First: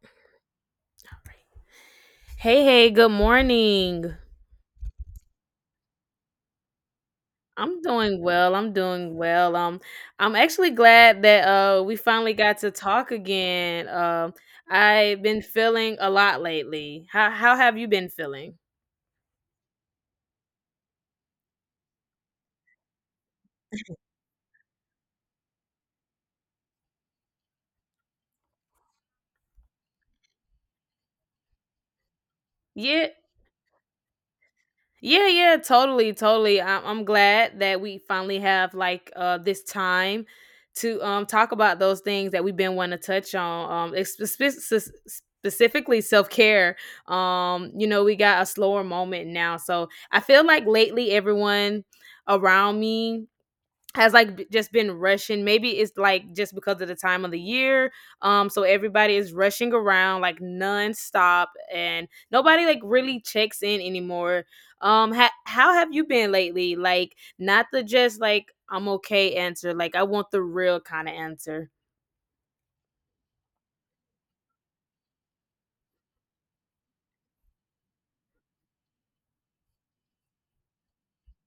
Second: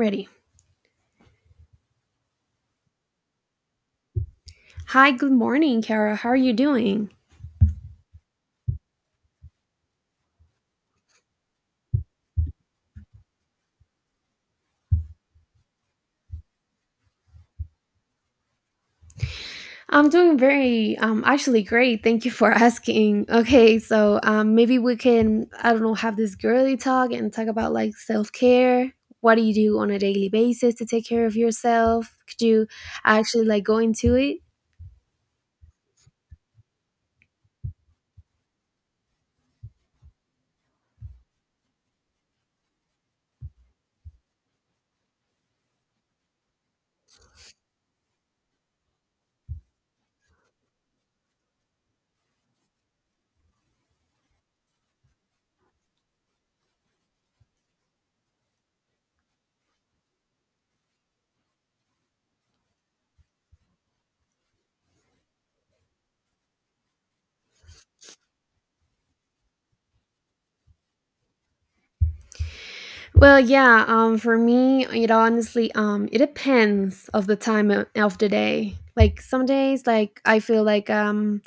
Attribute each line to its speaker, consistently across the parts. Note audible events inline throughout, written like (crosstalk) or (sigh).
Speaker 1: Ready.
Speaker 2: Hey, hey, good morning.
Speaker 1: Hi, good morning, Kara. How are you doing?
Speaker 2: I'm doing well. I'm doing well. I'm actually glad that we finally got to talk again. I've been feeling a lot lately. How have you been feeling?
Speaker 1: I'm doing very, actually great. Thank you for (laughs) asking. Okay, so maybe we can, I don't know, have this girly talk and talk about like self care. What do you do on a daily basis to take care of yourself? Could you
Speaker 2: Yeah,
Speaker 1: actually like go into it?
Speaker 2: Yeah, yeah, totally, totally. I'm glad that we finally have like this time to talk about those things that we've been wanting to touch on. It's specifically self care. You know, we got a slower moment now, so I feel like lately everyone around me has just been rushing. Maybe it's like just because of the time of the year, so everybody is rushing around like nonstop, and nobody like really checks in anymore. How have you been lately? Like, not the just like I'm okay answer. Like, I want the real kind of answer.
Speaker 1: Well, yeah. For me, it honestly, it depends of the time of the day. Like some days, like I feel like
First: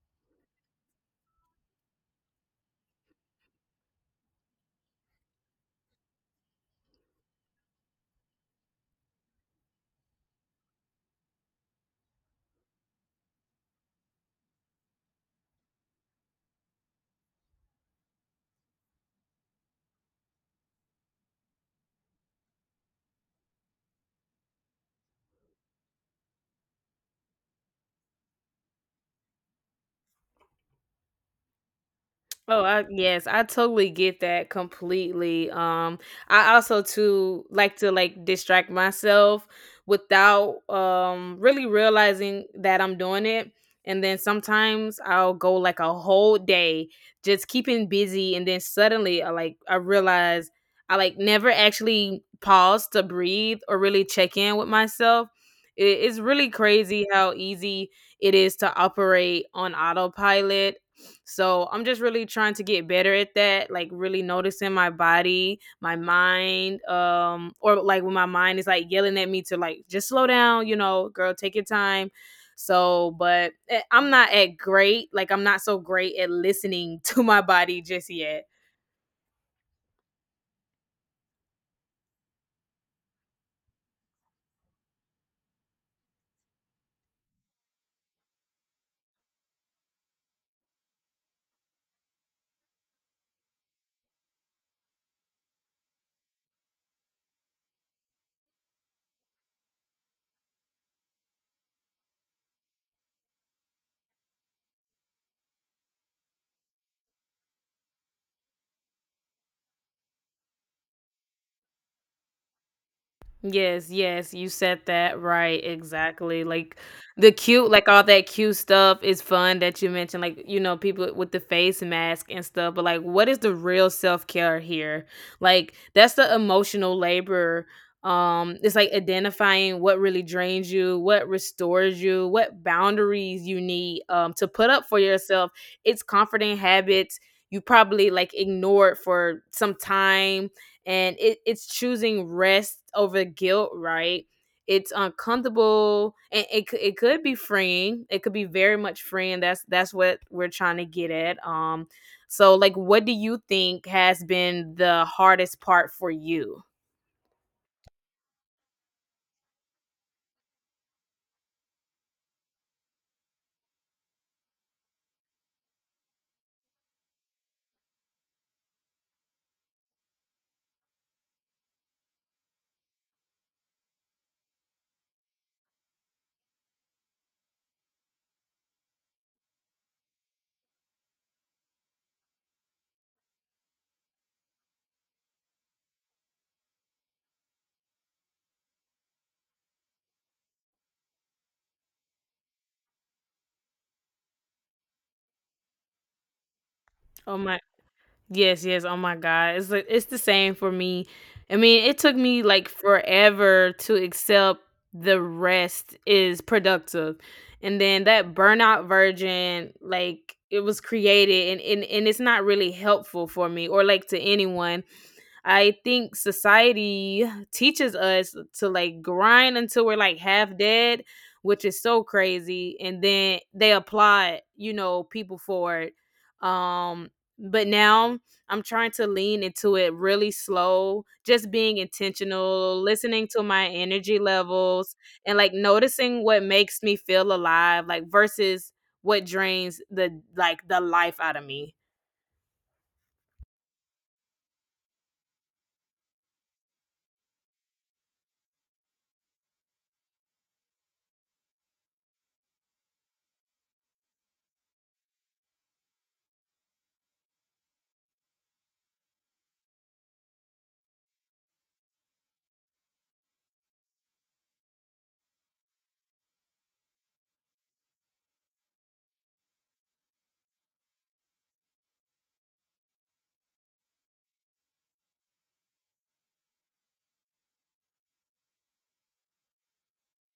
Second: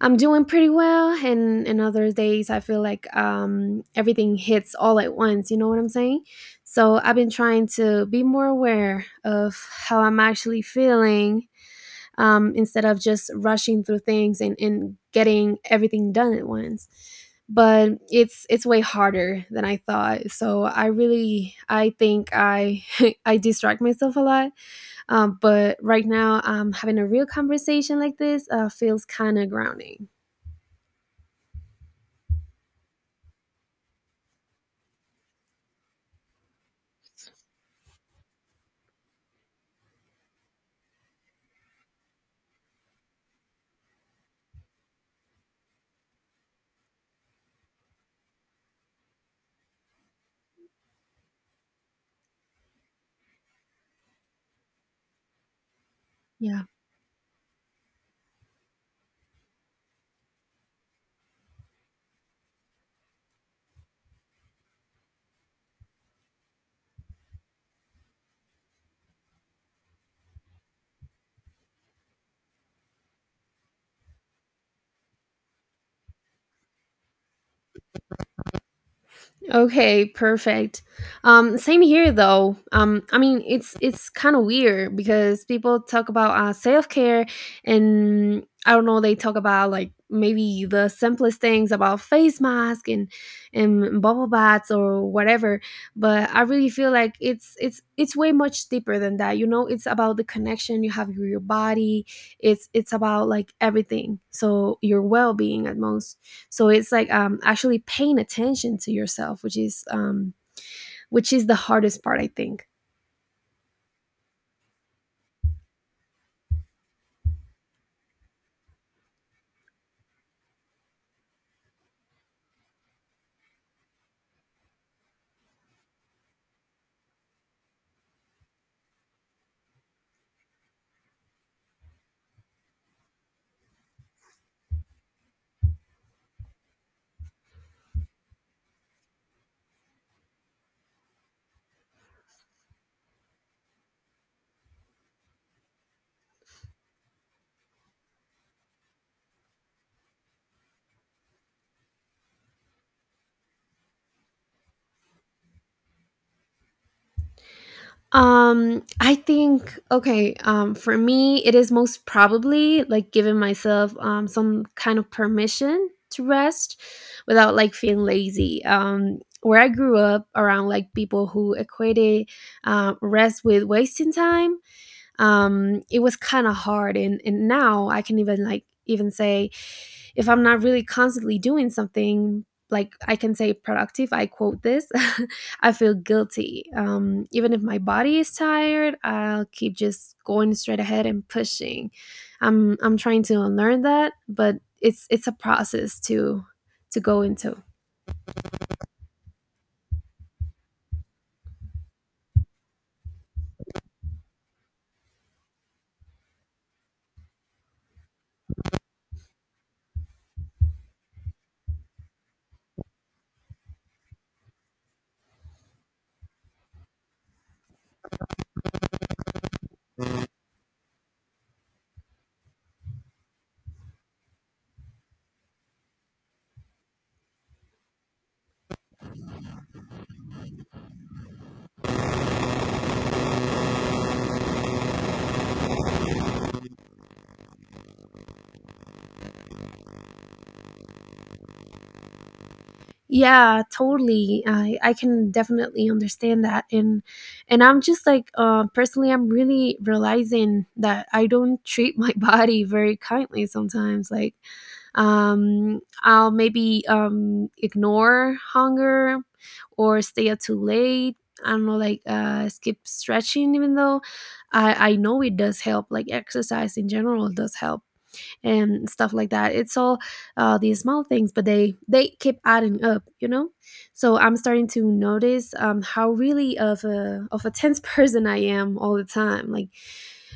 Speaker 1: I'm doing pretty well, and other days I feel like everything hits all at once. You know what I'm saying? So I've been trying to be more aware of how I'm actually feeling instead of just rushing through things and getting everything done at once. But it's way harder than I thought. So I really I think I (laughs) I distract myself a lot. But right now, having a real conversation like this feels kind of grounding.
Speaker 2: Oh, I, yes, I totally get that completely. I also too like to like distract myself without really realizing that I'm doing it. And then sometimes I'll go like a whole day just keeping busy, and then suddenly I realize I like never actually pause to breathe or really check in with myself. It's really
Speaker 1: Yeah.
Speaker 2: crazy how easy it is to operate on autopilot, so I'm just really trying to get better at that, like really noticing my body, my mind, or like when my mind is like yelling at me to like just slow down, you know, girl, take your time. So, but I'm not at great, like I'm not so great at listening (laughs) to my body just yet.
Speaker 1: Okay, perfect. Same here though. I mean, it's kind of weird because people talk about self care, and I don't know, they talk about like maybe the simplest things about face mask and bubble baths or whatever. But I really feel like it's way much deeper than that. You know, it's about the connection you have with your body. It's about like everything. So your well being at most, so it's like actually paying attention to yourself, which is the hardest part, I think.
Speaker 2: Yes, yes, you said that right, exactly. Like the cute, like all that cute stuff is fun that you mentioned, like, you know, people with the face mask and stuff, but like, what is the real self care here? Like, that's the emotional labor. It's like identifying what really drains you, what restores you, what boundaries you need to put up for yourself. It's comforting habits you probably like ignored for some time, and it's choosing rest over guilt, right? It's uncomfortable, and it could be freeing. It could be very much freeing. That's what we're trying to get at. Um, so like what do you think has been the hardest part for you?
Speaker 1: For me, it is most probably like giving myself some kind of permission to rest without like feeling lazy. Where I grew up around like people who equated rest with wasting time, it was kind of hard. And now I can even like even say if I'm not really constantly doing something, like I can say productive, I quote this, (laughs) I feel guilty. Even if my body is tired, I'll keep just going straight ahead and pushing. I'm trying to unlearn that, but it's a process to go
Speaker 2: Oh
Speaker 1: into.
Speaker 2: my Yes, yes. Oh my God. It's the same for me. I mean, it took me like forever to accept the rest is productive. And then that burnout version, like it was created, and, and it's not really helpful for me or like to anyone. I think society teaches us to like grind until we're like half dead, which is so crazy. And then they applaud, you know, people for it. Um, but now I'm trying to lean into it really slow, just being intentional, listening to my energy levels, and like noticing what makes me feel alive, like versus what drains the life out of me.
Speaker 1: Yeah, totally. I can definitely understand that, and I'm just like personally I'm really realizing that I don't treat my (laughs) body very kindly sometimes, like I'll maybe ignore hunger or stay up too late. I don't know, like skip stretching even though I know it does help, like exercise in general does help and stuff like that. It's all these small things, but they keep adding up, you know. So I'm starting to notice how really of a tense (laughs) person I am all the time. Like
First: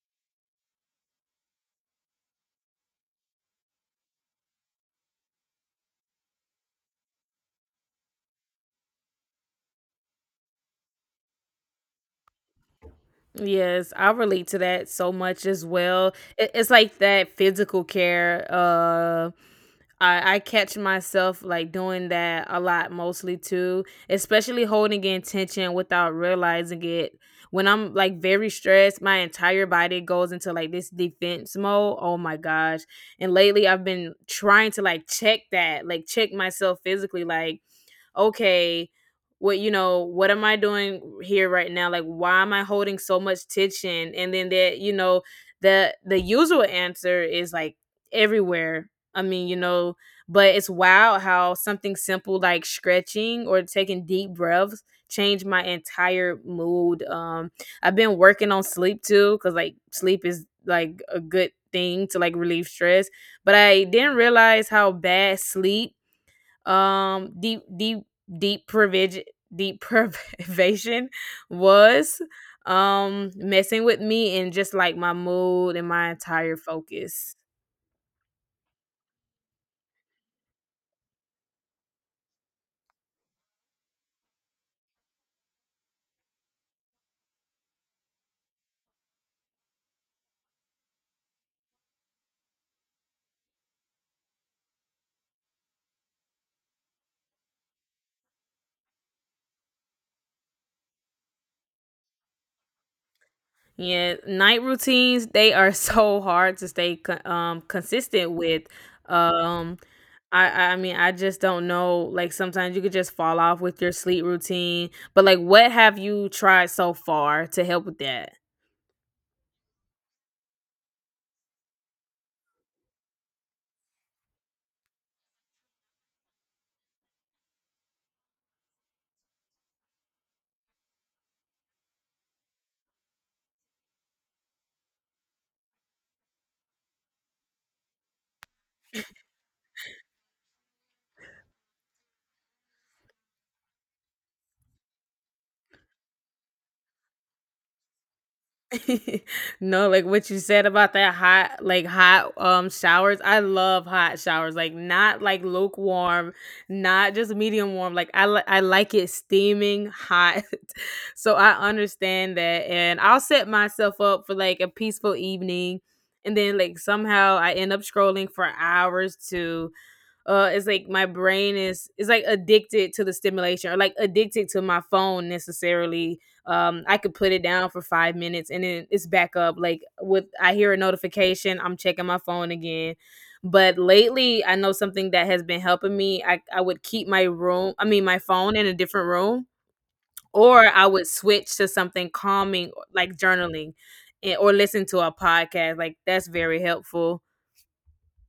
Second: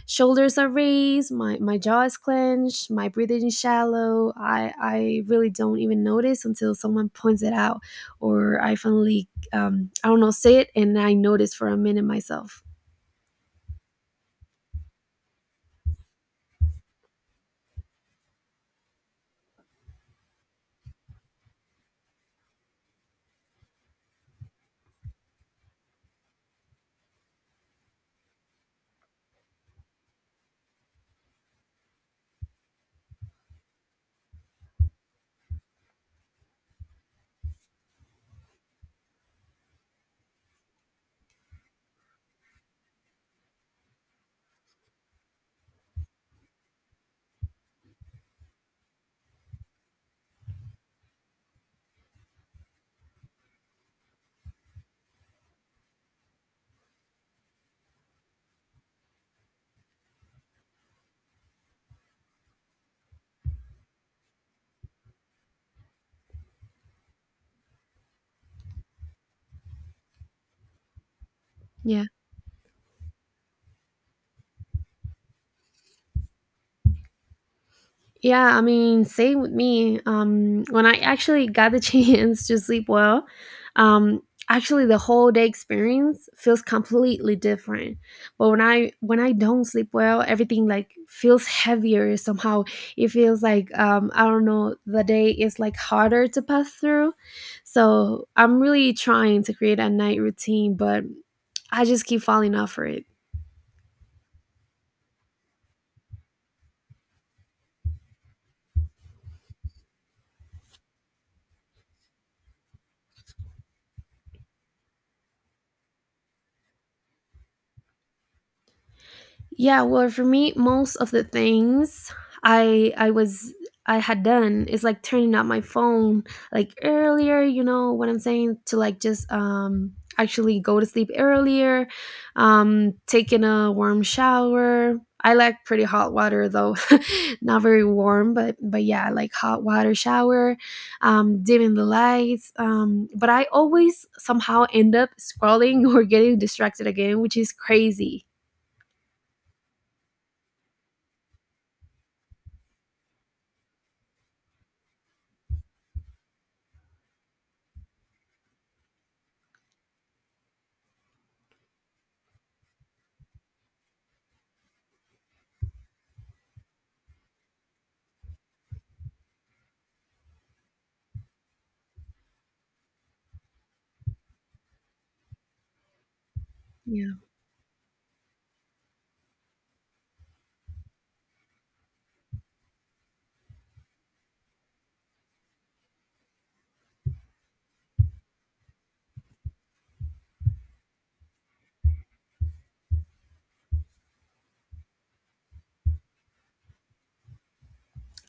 Speaker 1: shoulders are raised, my jaw is clenched, my breathing is shallow. I really don't even notice until someone points it out, or I finally I don't know, say it and I notice for a minute myself.
Speaker 2: Yes, I relate to that so much as well. It's like that physical care. I catch myself like doing that a lot, mostly too, especially holding in tension without realizing it. When I'm like very stressed, my entire body goes into like this defense mode. Oh my gosh. And lately I've been trying to like check that, like check myself physically. Like, okay, what you know, what am I doing here right now? Like why am I holding so much tension? And then that, you know, the usual answer is like everywhere. I mean, you know, but it's wild how something simple like stretching or taking deep breaths change my entire mood. Um, I've been working on sleep too, cuz like sleep is like a good thing to like relieve stress, but I didn't realize how bad sleep um deep deep deep provision, deep (laughs) privation
Speaker 1: Yeah.
Speaker 2: was, um, messing with me and just like my mood and my entire focus.
Speaker 1: Yeah, I mean, same with me. When I actually got the (laughs) chance to sleep well, um, actually the whole day experience feels completely different. But when I don't sleep well, everything like feels heavier somehow. It feels like I don't know, the day is like harder to pass through. So I'm really trying to create a night routine, but I just keep falling off for it.
Speaker 2: Yeah, night routines, they are (laughs) so hard to stay consistent with. Um, I I mean, I just don't know. Like, sometimes you could just fall off with your sleep routine, but like what have you tried so far to help with that?
Speaker 1: Yeah, well, for me, most of the things I I was I had done is like turning up my phone like earlier, you know what I'm saying, to like just actually go to sleep earlier, um, taking a warm shower. I like pretty hot water though. (laughs) Not very warm, but yeah, I like hot water shower, um, dimming the lights, um, but I always somehow end up scrolling (laughs) or getting distracted again, which is crazy.
Speaker 2: (laughs) No, like, what you said about that hot, showers, I love hot showers, like, not, like, lukewarm, not just medium warm, like, I like it steaming hot. (laughs) So, I understand that, and I'll set myself up for, like, a peaceful evening, and then, like, somehow I end up scrolling for hours. To It's like my brain is like addicted to the stimulation, or like addicted to my phone necessarily. Um, I could put it down for 5 minutes, and then it's back up, like with, I hear a notification, I'm checking my phone again. But lately I know something that has been helping me. I would keep my room, I mean my phone, in a different room, or I would switch to something calming like journaling and, or listen to a podcast. Like, that's very helpful.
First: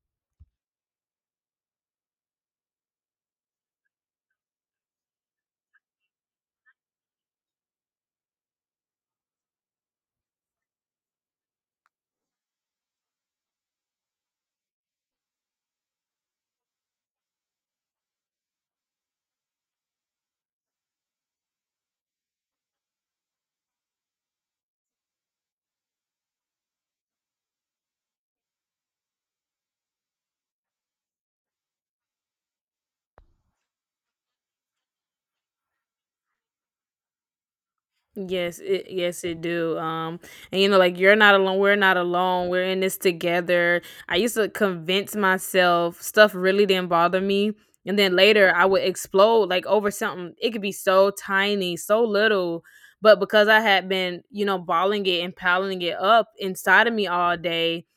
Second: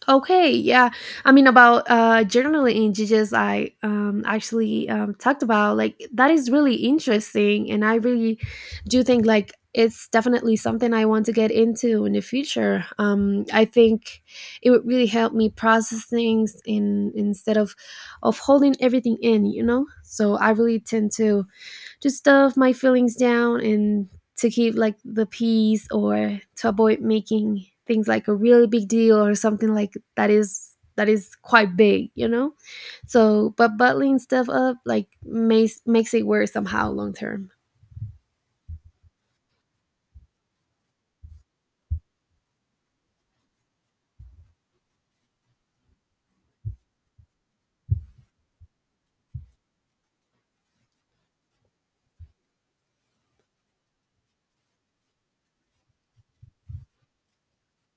Speaker 1: Okay, yeah. I mean, about journaling in GGS, I actually talked about like that is really interesting, and I really do think like it's definitely something I want to get into in the future. I think it would really help me process things, in instead of holding everything in, you know. So I really tend to stuff my feelings down and to keep like the peace or to avoid making things like a really big deal or something like that, is that is quite big, you know. So but bottling stuff up like makes it worse somehow long term.
Speaker 2: Yes, it do. And you know, like you're not alone. We're not alone. We're in this together. I used to convince myself stuff really didn't bother me, and then later I would explode like over something. It could be so tiny, so little, but because I had been, you know, balling it and piling it up inside of me all day,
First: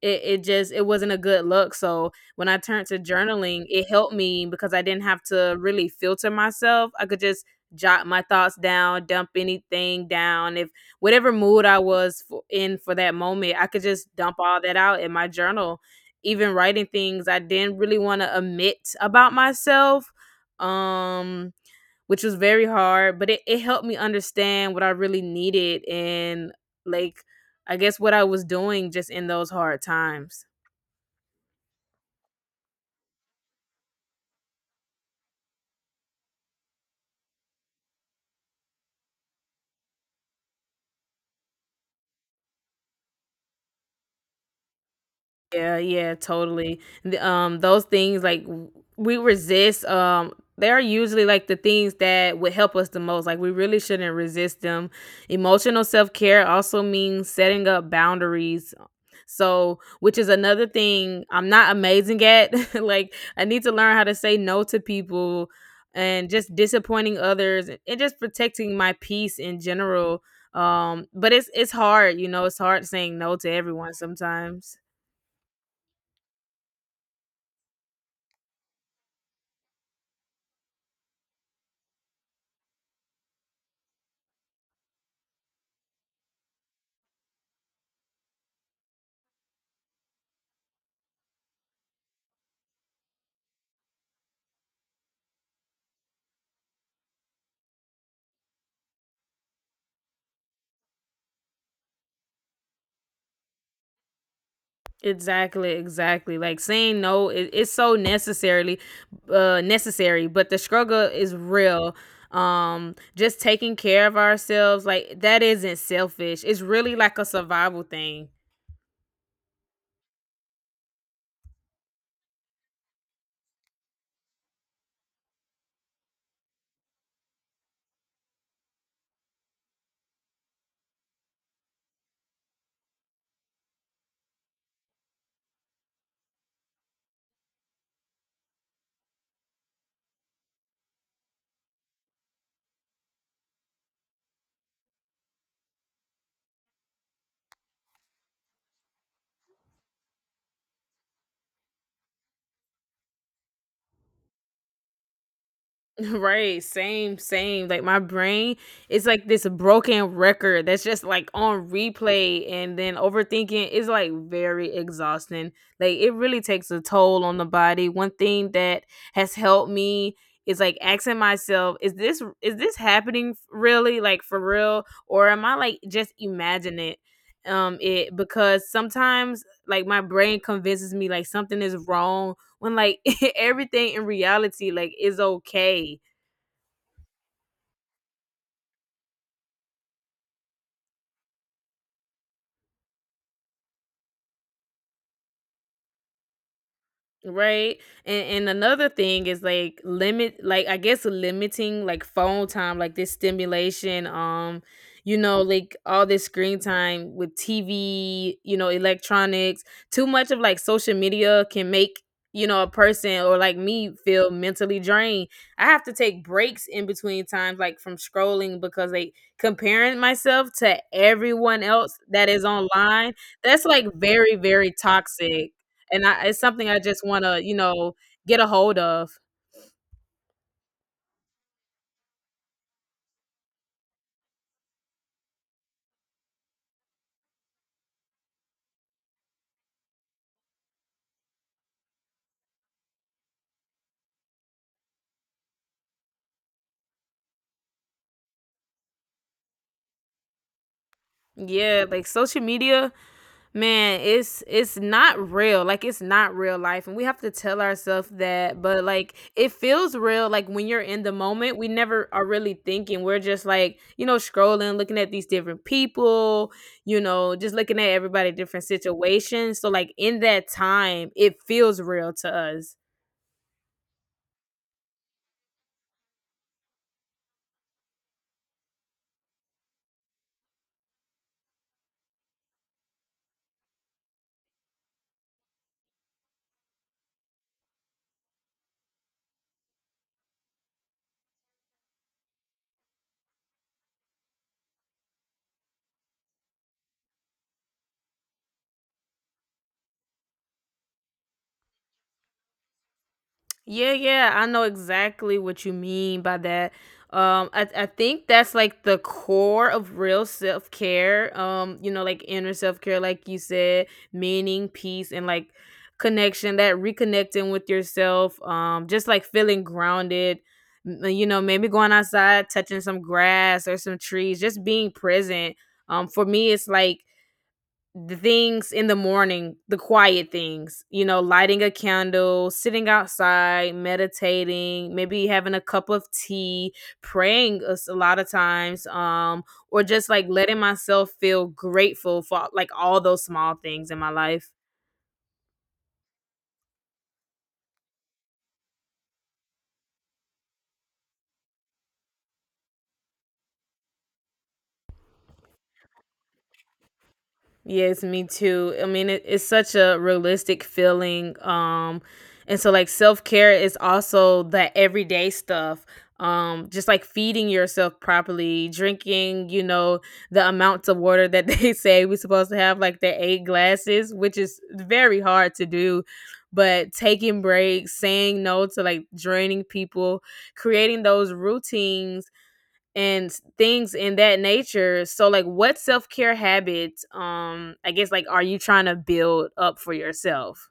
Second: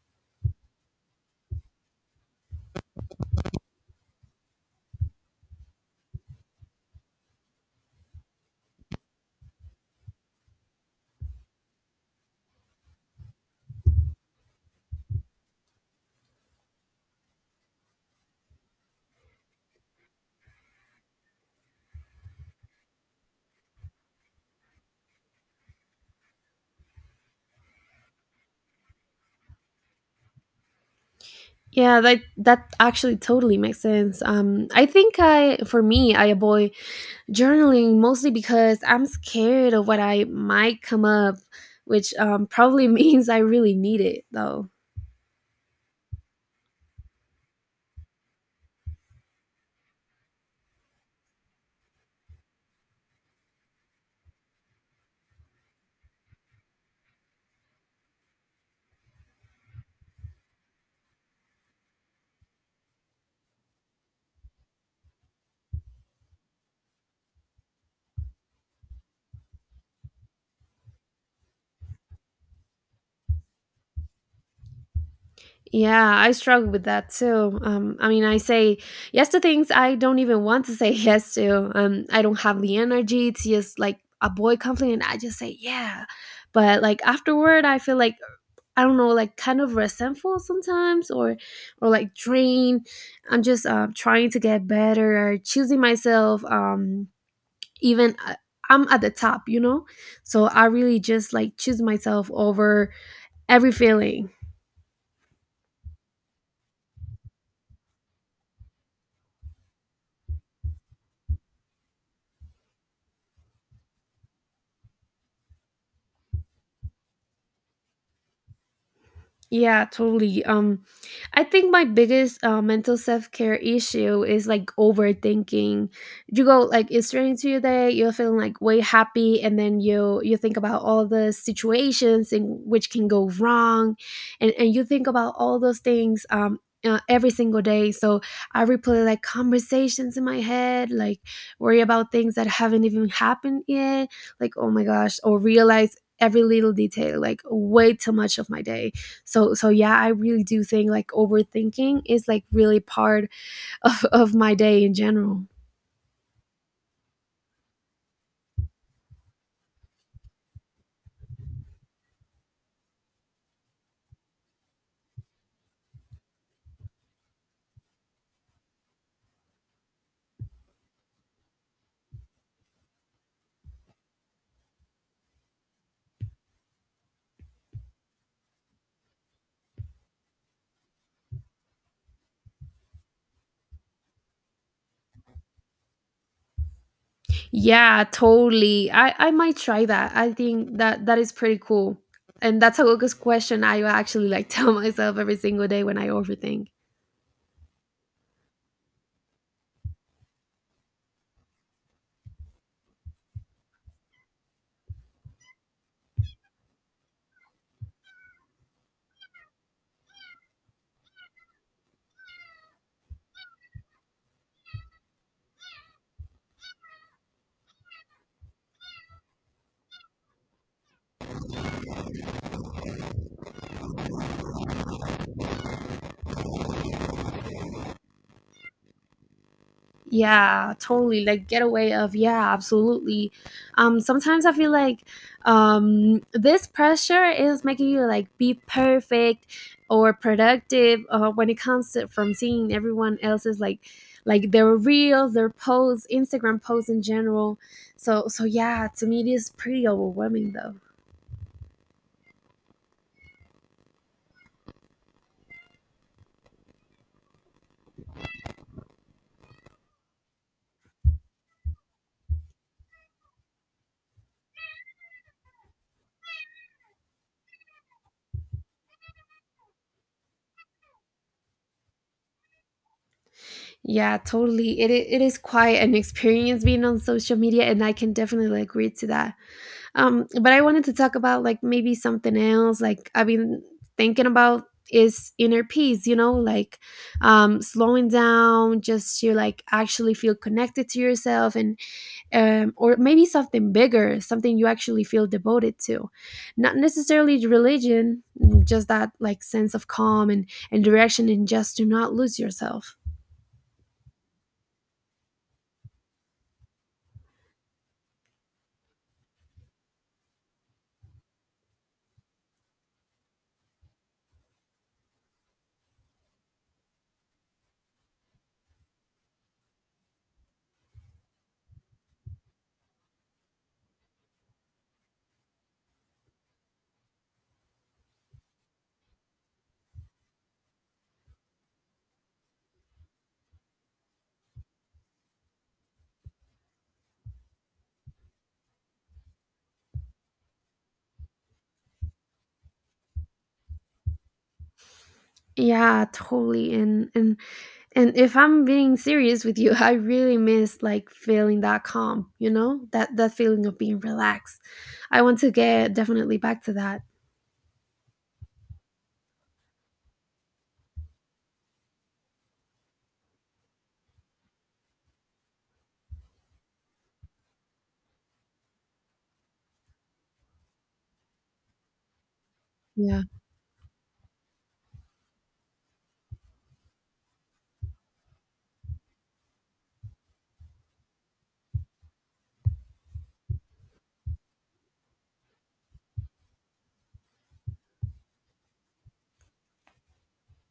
Speaker 2: it just it wasn't a good look. So when I turned to journaling, it helped me because I didn't have to really filter myself. I could just jot my thoughts down, dump anything down. If whatever mood in for that moment, I could just dump all that out in my journal, even writing things I didn't really want to admit about myself. Um, which was very hard, but it helped me understand what I really needed and like, I guess, what I was doing just in those hard times.
Speaker 1: Yeah, that actually totally makes sense. I think I For me, I avoid journaling mostly because I'm scared of what I might come up, which probably (laughs) means I really need it though.
Speaker 2: Yeah, yeah, totally. The, those things like we resist. They're usually like the things that would help us the most. Like we really shouldn't resist them. Emotional self care also means setting up boundaries. So, which is another thing I'm not amazing at. (laughs) Like, I need to learn how to say no to people and just disappointing others, and just protecting my peace in general. But it's hard, you know. It's hard saying no to everyone sometimes.
Speaker 1: Yeah, I struggle with that too. I mean, I say yes to things I don't even want to say (laughs) yes to. I don't have the energy to just like avoid conflict, and I just say yeah. But like afterward, I feel like I don't know, like kind of resentful sometimes, or like drained. I'm just trying to get better, choosing myself. Even I'm at the top, you know, so I really just like choose myself over every feeling.
Speaker 2: Exactly, exactly. Like saying no is, it's so necessarily necessary, but the struggle is real. Um, just taking care of ourselves like that isn't selfish. It's really like a survival thing.
Speaker 1: Yeah, totally. I think my biggest mental self care issue is like overthinking. You go like it's straight into your day. You're feeling like way happy, and then you think about all the situations in which can go wrong, and you think about all those things. Every single day, so I replay like conversations in my head, like worry about things that haven't even happened yet, like oh my gosh, or realize every little detail like way too much of my day. So so yeah, I really do think like overthinking is like really part (laughs) of my day in general.
Speaker 2: (laughs) Right, same, same. Like my brain is like this broken record that's just like on replay, and then overthinking is like very exhausting. Like it really takes a toll on the body. One thing that has helped me is like asking myself, is this happening really like for real, or am I like just imagining it? Um, it, because sometimes like my brain convinces me like something is wrong when like (laughs) everything in reality like is okay.
Speaker 1: Yeah, totally. I might try that. I think that that is pretty cool, and that's a good question. I actually like (laughs) tell myself every single day when I overthink.
Speaker 2: Right. And another thing is like limit, like I guess limiting like phone time, like this stimulation, you know, like all this screen time with TV, you know, electronics, too much of like social media can make, you know, a person or like me feel mentally drained. I have to take breaks in between times like from scrolling because like comparing myself to everyone else that is online, that's like very, very toxic, and I, it's something I just want to, you know, get a hold of.
Speaker 1: Yeah, totally. Like getaway of, yeah, absolutely. Sometimes I feel like this pressure is making you like be perfect or productive, when it comes to from seeing everyone else's like their reels, their posts, Instagram posts in general. So so yeah, to me it is pretty overwhelming though.
Speaker 2: Yeah, like social media, man, it's not real. Like it's not real life, and we have to tell ourselves that, but like it feels real, like when you're in the moment, we never are really thinking. We're just like, you know, scrolling, looking at these different people, you know, just looking at everybody different situations. So like in that time, it feels real to us.
Speaker 1: Yeah, totally. It is quite an experience being on social media and I can definitely agree to that. But I wanted to talk about like maybe something else. Like I've been thinking about is inner peace, you know, like slowing down just to like actually feel connected to yourself and or maybe something bigger, something you actually feel devoted to. Not necessarily religion, mm, just that like sense of calm and direction, and just do not lose yourself.
Speaker 2: Yeah, yeah, I know exactly what you mean by that. I think that's like the core of real self care. You know, like inner self care, like you said, meaning, peace, and like connection. That reconnecting with yourself. Just like feeling grounded. You know, maybe going outside, touching some grass or some trees, just being present. For me, it's like the things in the morning, the quiet things, you know, lighting a candle, sitting outside, meditating, maybe having a cup of tea, praying a lot of times, or just like letting myself feel grateful for like all those small things in my life.
Speaker 1: Yeah, totally. And if I'm being serious with you, (laughs) I really miss like feeling that calm, you know, that feeling of being relaxed. I want to get definitely back to that.
Speaker 2: Yes, me too. I mean, it's such a realistic feeling. And so like self care is also the everyday stuff. Just like feeding yourself properly, drinking, you know, the amounts of water that (laughs) they say we're supposed to have, like the
Speaker 1: Yeah.
Speaker 2: eight glasses, which is very hard to do. But taking breaks, saying no to like draining people, creating those routines and things in that nature. So like what self-care habits I guess like are you trying to build up for yourself?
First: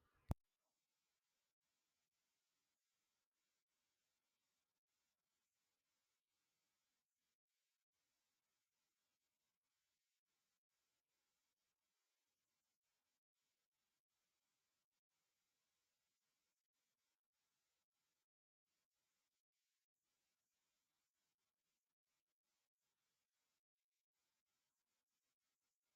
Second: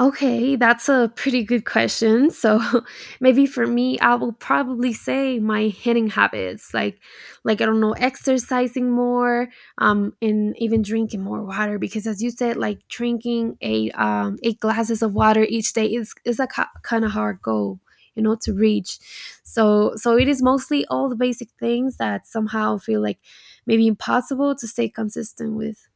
Speaker 1: Okay, that's a pretty good question. So (laughs) maybe for me, I will probably say my hitting habits, like I don't know, exercising more, and even drinking more water. Because as you said, like drinking a 8 glasses of water each day is a kind of hard goal, you know, to reach. So so it is mostly all the basic things that somehow feel like maybe impossible to stay consistent with.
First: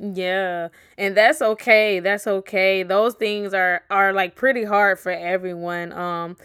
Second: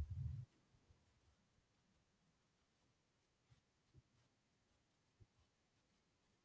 Speaker 2: Yeah, and that's okay. That's okay. Those things are like pretty hard for everyone.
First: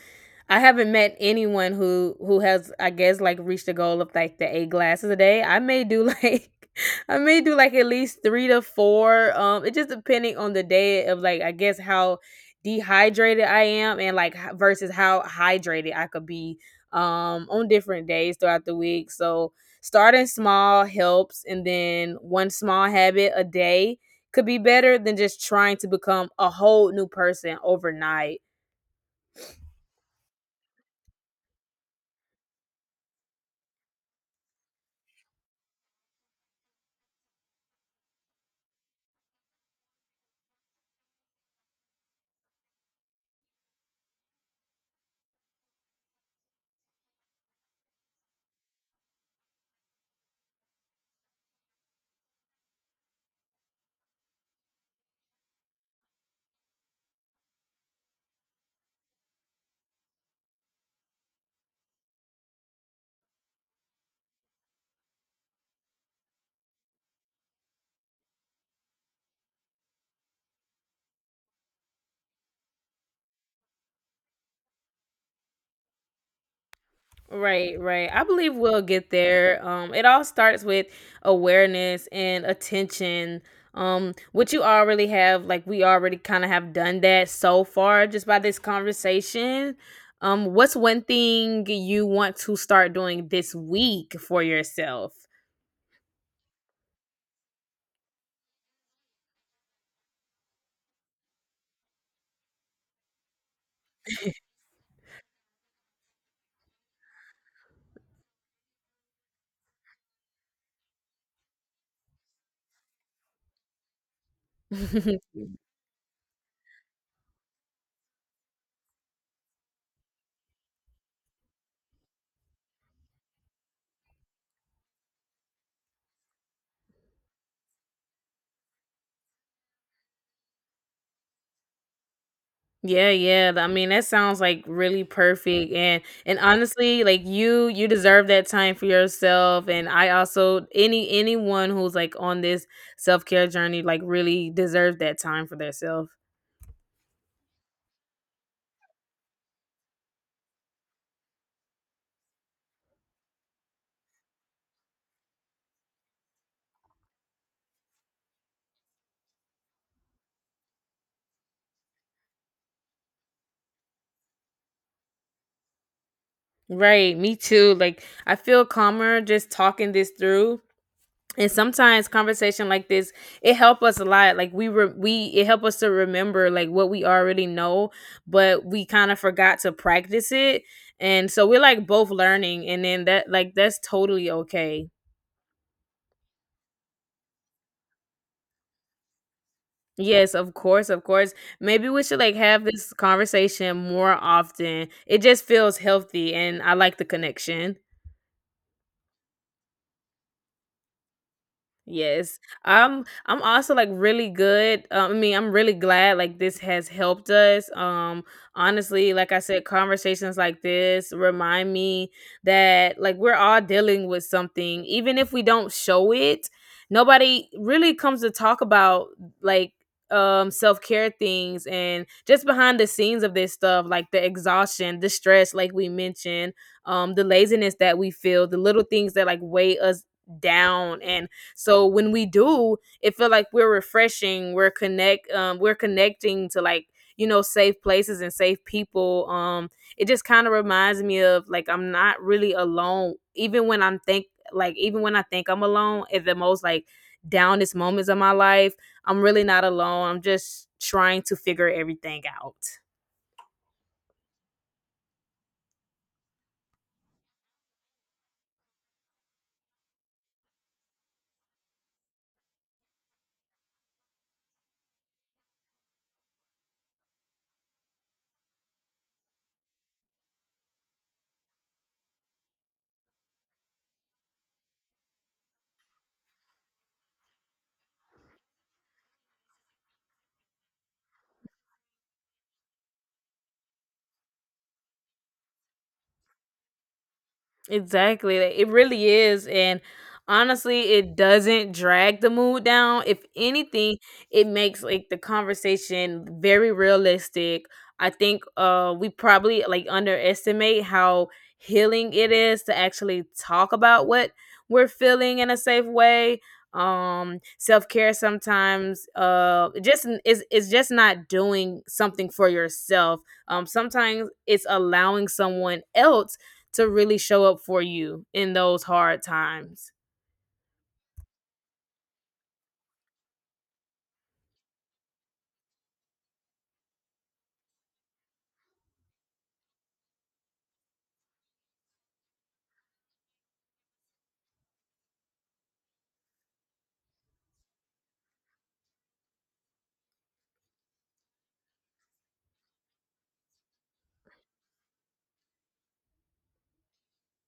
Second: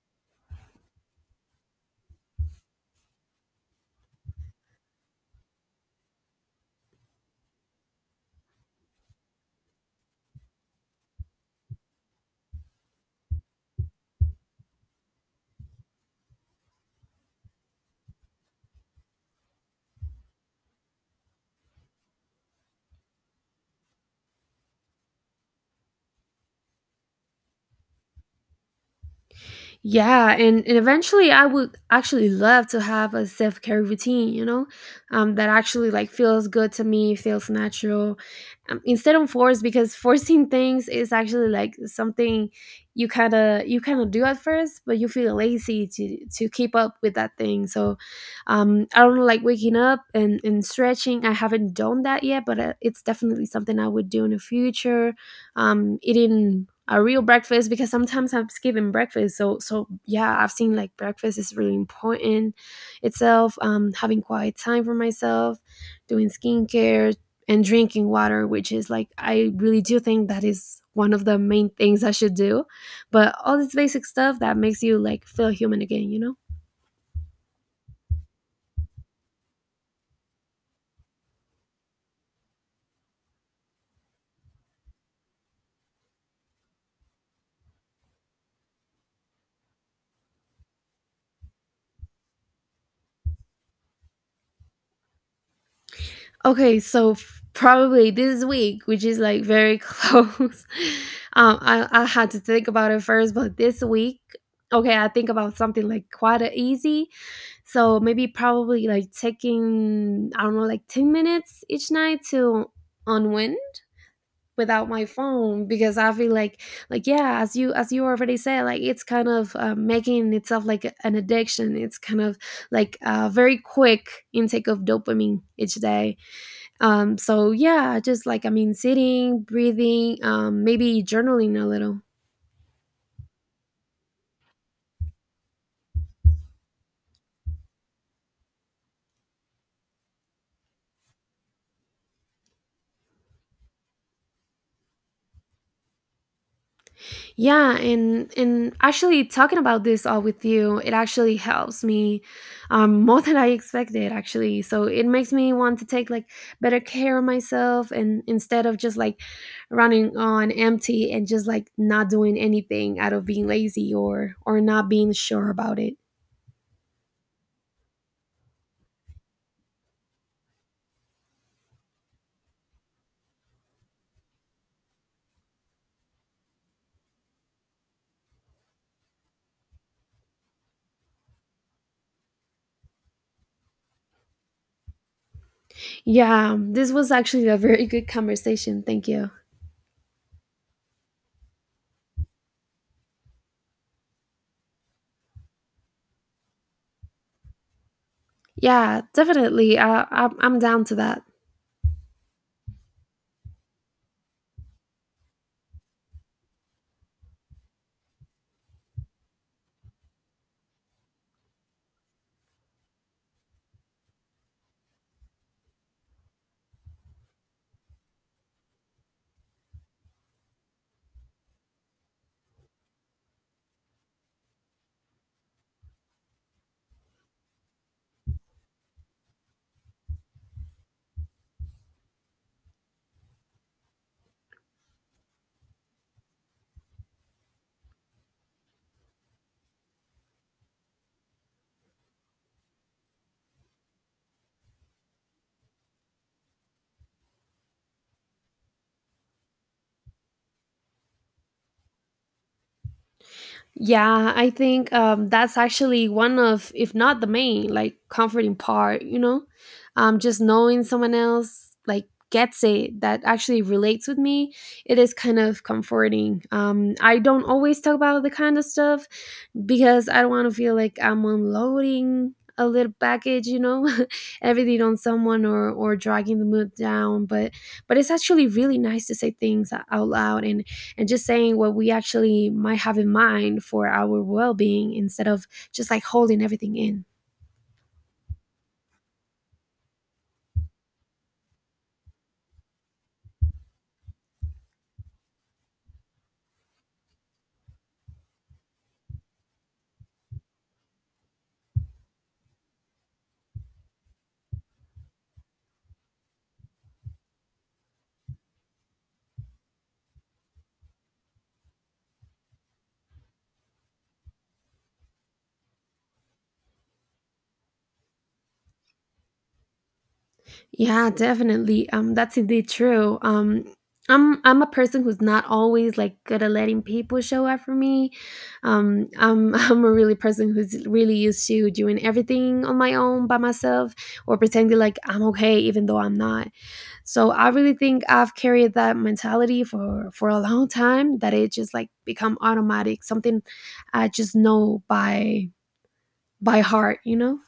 Speaker 2: I haven't met anyone who has, I guess, like reached the goal of like the 8 glasses a day. I may do like (laughs) I may do like at least 3 to 4. It just depending on the day of like I guess how dehydrated I am and like versus how hydrated I could be on different days throughout the week. So starting small helps, and then one small habit a day could be better than just trying to become a whole new person overnight.
Speaker 1: Yeah, and eventually I would actually love to have a self care routine, you know, that actually like feels good to me, feels natural, instead of forced because (laughs) forcing things is actually like something you kind of do at first, but you feel lazy to keep up with that thing. So, I don't know, like waking up and stretching. I haven't done that yet, but it's definitely something I would do in the future, eating a real breakfast because sometimes I'm skipping breakfast. So so yeah, I've seen like breakfast is really important itself. Having quiet time for myself, doing skincare and drinking water, which is like I really do think that is one of the main things I should do. But all this basic stuff that makes you like feel human again, you know?
Speaker 2: Right, right, I believe we'll get there. It all starts with awareness and attention, which you already have. Like, we already kind of have done that so far just by this conversation. What's one thing you want to start doing this week for yourself?
Speaker 1: Okay, so probably this week, which is like very (laughs) close. Um, I had to think about it first, but this week, okay, I think about something like quite a easy. So maybe probably like taking I don't know like 10 minutes each night to unwind without my
Speaker 2: (laughs)
Speaker 1: phone because I feel like yeah, as you already said, like it's kind of making itself like an addiction. It's kind of like a very quick intake of dopamine each day, so yeah, just like I mean, sitting, breathing, maybe journaling a little.
Speaker 2: Yeah, yeah. I mean, that sounds like really perfect. And honestly, like you deserve that time for yourself. And I also, anyone who's like on this self-care journey like really deserves that time for themselves.
Speaker 1: Yeah, and actually talking about this all with you, it actually helps me (laughs) more than I expected actually. So it makes me want to take like better care of myself, and instead of just like running on empty and just like not doing anything out of being lazy or not being sure about it.
Speaker 2: Right, me too. Like, I feel calmer just talking this through, and sometimes conversation like this, it help us a lot. Like we it help us to remember like what we already know, but we kind of forgot to practice it. And so we're like both learning, and then that like that's totally okay.
Speaker 1: Yeah, this was actually a very good conversation. Thank you.
Speaker 2: Yes, of course, of course. Maybe we should like have this conversation more often. It just feels healthy and I like the connection.
Speaker 1: Yeah, definitely. I'm down to that.
Speaker 2: Yes. I'm also like really good. I mean, I'm really glad like this has helped us. Honestly, like I said, conversations like this remind me that like we're all dealing with something, even if we don't show it. Nobody really comes to talk about like self-care things and just behind the scenes of this stuff, like the exhaustion, the stress like we mentioned, the laziness that we feel, the little things that like weigh us down. And so when we do, it feel like we're refreshing, we're connecting to like, you know, safe places and safe people. It just kind of reminds me of like I'm not really alone, even when I'm think like even when I think I'm alone at the most like downest moments of my life, I'm really not alone. I'm just trying to figure everything out.
Speaker 1: Yeah, I think that's actually one of, if not the main, like comforting part. You know, just knowing someone else like gets it, that actually relates with me. It is kind of comforting. I don't always talk about the kind of stuff, because I don't want to feel like I'm unloading a little package, you know, (laughs) everything on someone or dragging the mood down. But it's actually really nice to say things out loud and just saying what we actually might have in mind for our well being, instead of just like holding everything in.
Speaker 2: Exactly. Like, it really is. And honestly, it doesn't drag the mood down. If anything, it makes like the conversation very realistic. I think we probably like underestimate how healing it is to actually talk about what we're feeling in a safe way. Self-care sometimes it's just not doing something for yourself. Sometimes it's allowing someone else to really show up for you in those hard times.
Speaker 1: Yeah, definitely. That's indeed true. I'm a person who's not always like good at letting people show up for me. I'm (laughs) I'm a really person who's really used to doing everything on my own by myself, or pretending like I'm okay even though I'm not. So I really think I've carried that mentality for a long time, that it just like become automatic, something I just know by heart, you know?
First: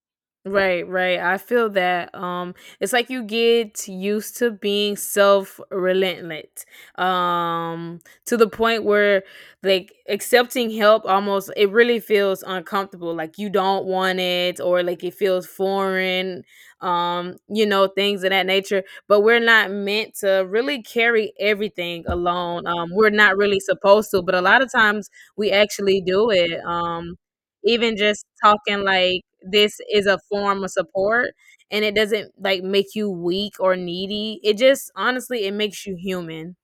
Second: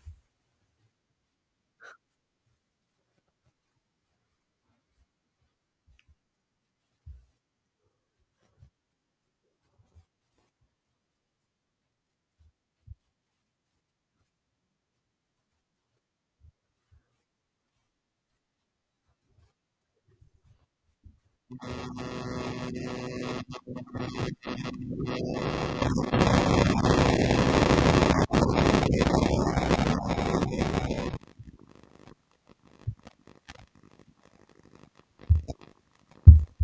Speaker 2: Right, right. I feel that. It's like you get used to being self relentless. Um, to the point where like accepting help almost, it really feels uncomfortable. Like, you don't want it, or like it feels foreign. You know, things of that nature. But we're not meant to really carry everything alone. We're not really supposed to. But a lot of times we actually do it. Even just talking like this is a form of support, and it doesn't like make you weak or needy. It just honestly, it makes you human.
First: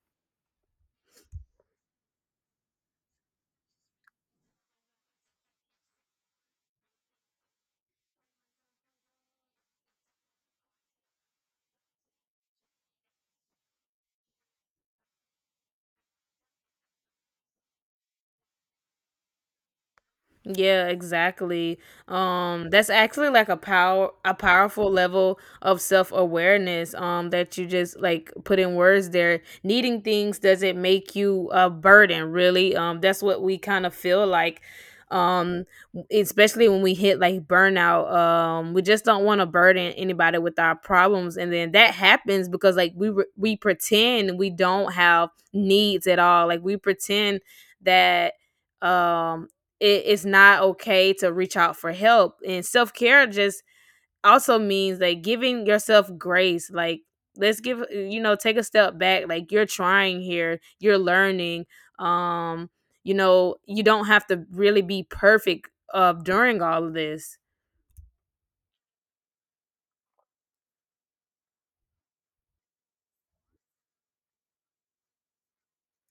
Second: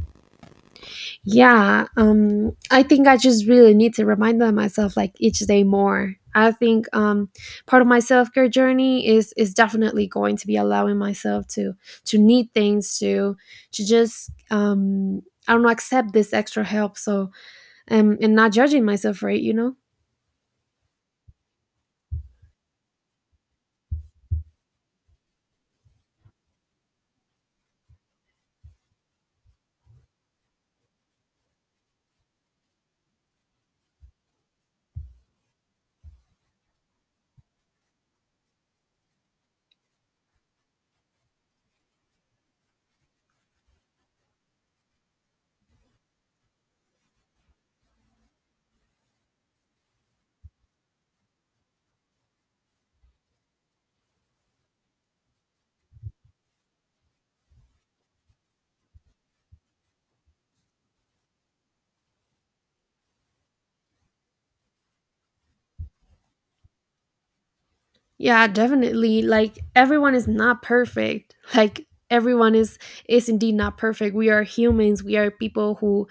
Speaker 1: Yeah, I think I just really need to remind that myself like each day more. I think part of my self care journey is definitely going to be allowing myself to need things, to just I don't know, accept this extra help. So and not judging myself for it, you know.
Speaker 2: Yeah, exactly. That's actually like a powerful level of self awareness. That you just like put in words there. Needing things doesn't make you a burden, really. That's what we kind of feel like. Um, Especially when we hit like burnout. We just don't want to burden anybody with our problems, and then that happens because like we pretend we don't have needs at all. Like, we pretend that um it's not okay to reach out for help. And self care just also means like giving yourself grace. Like, let's give, you know, take a step back. Like, you're trying here, you're learning. Um, you know, you don't have to really be perfect during all of this.
Speaker 1: Yeah, definitely. Like everyone is not perfect. Like everyone is indeed not perfect. We are humans. We are people who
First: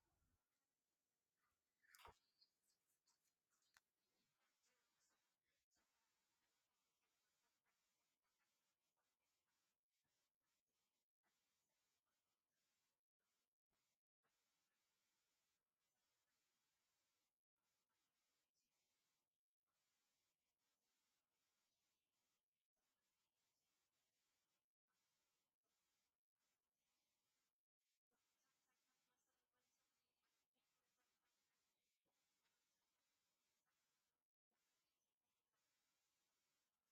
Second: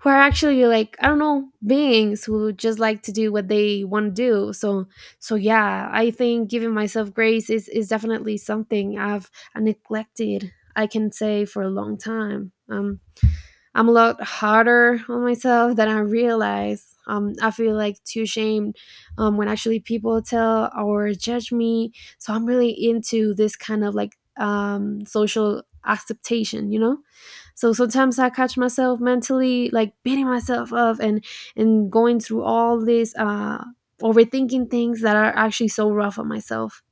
Speaker 1: are actually like I don't know, beings who just like to do what they want to do. So yeah, I think giving myself grace is definitely something I've neglected. I can say for a long time. I'm a lot harder on myself than I realize. I feel like too ashamed when actually people tell or judge me. So I'm really into this kind of like social acceptation, you know? So sometimes I catch myself mentally like beating myself up, and going through all this overthinking things that are actually so rough on myself.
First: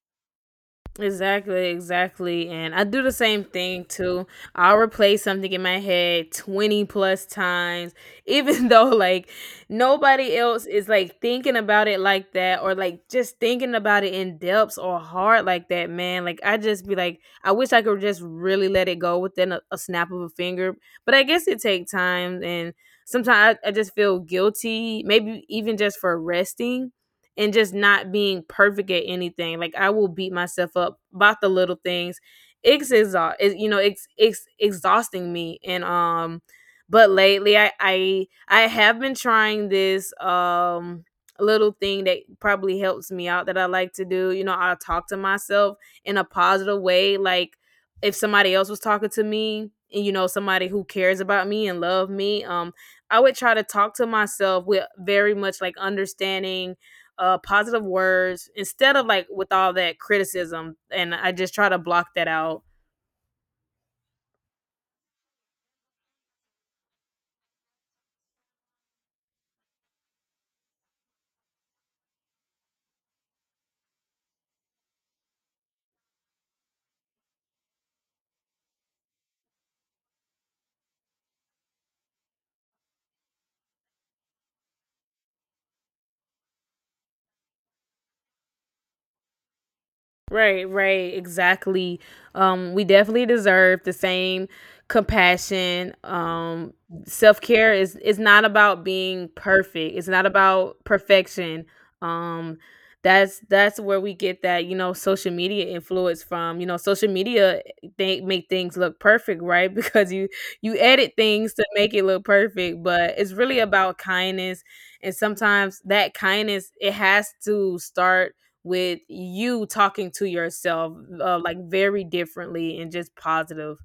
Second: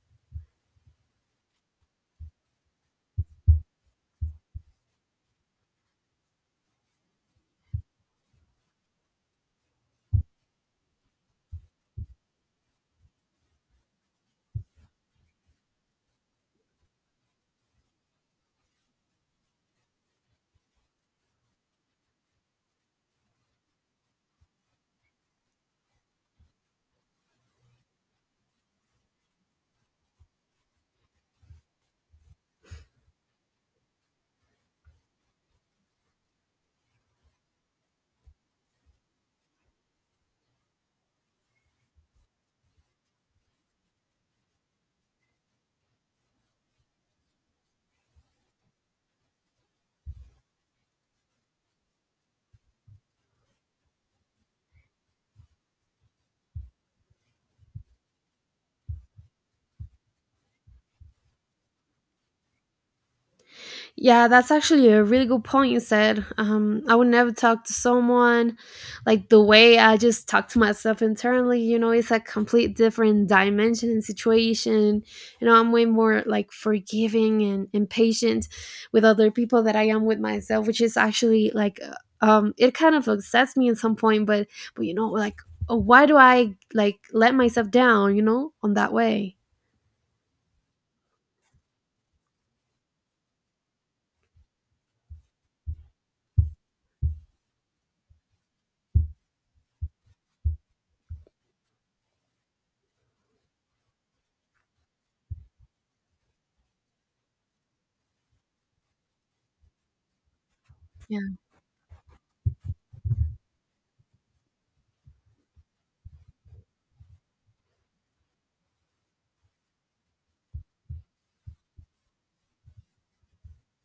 Speaker 2: Exactly, exactly. And I do the same thing too. I'll replay something in my head 20 plus times, even (laughs) though like nobody else is like thinking about it like that, or like just thinking about it in depths or hard like that, man. Like, I just be like, I wish I could just really let it go within a snap of a finger. But I guess it takes time. And sometimes I just feel guilty, maybe even just for resting and just not being perfect at anything. Like, I will beat myself up about the little things. You know, it's exhausting me. And but lately I have been trying this little thing that probably helps me out, that I like to do. You know, I'll talk to myself in a positive way. Like, if somebody else was talking to me, and you know, somebody who cares about me and love me, I would try to talk to myself with very much like understanding, positive words instead of like with all that criticism. And I just try to block that out.
Speaker 1: Yeah, that's actually a really good point you said. I would never talk to someone like the way I just talk to myself internally. You know, it's a complete different dimension and situation. You know, I'm way more like forgiving and, patient with other people that I am with myself, which is actually like, it kind of upsets me at some point. But you know, like, why do I like let myself down? You know, on that way.
Speaker 2: Right, right, exactly. We definitely deserve the same compassion. Self care is not about being perfect. It's not about perfection. Um, that's where we get that, you know, social media influence from. You know, social media they make things look perfect, right? (laughs) Because you edit
Speaker 1: Yeah.
Speaker 2: things to make it look perfect, but it's really about kindness. And sometimes that kindness, it has to start with you talking to yourself, like very differently and just positive.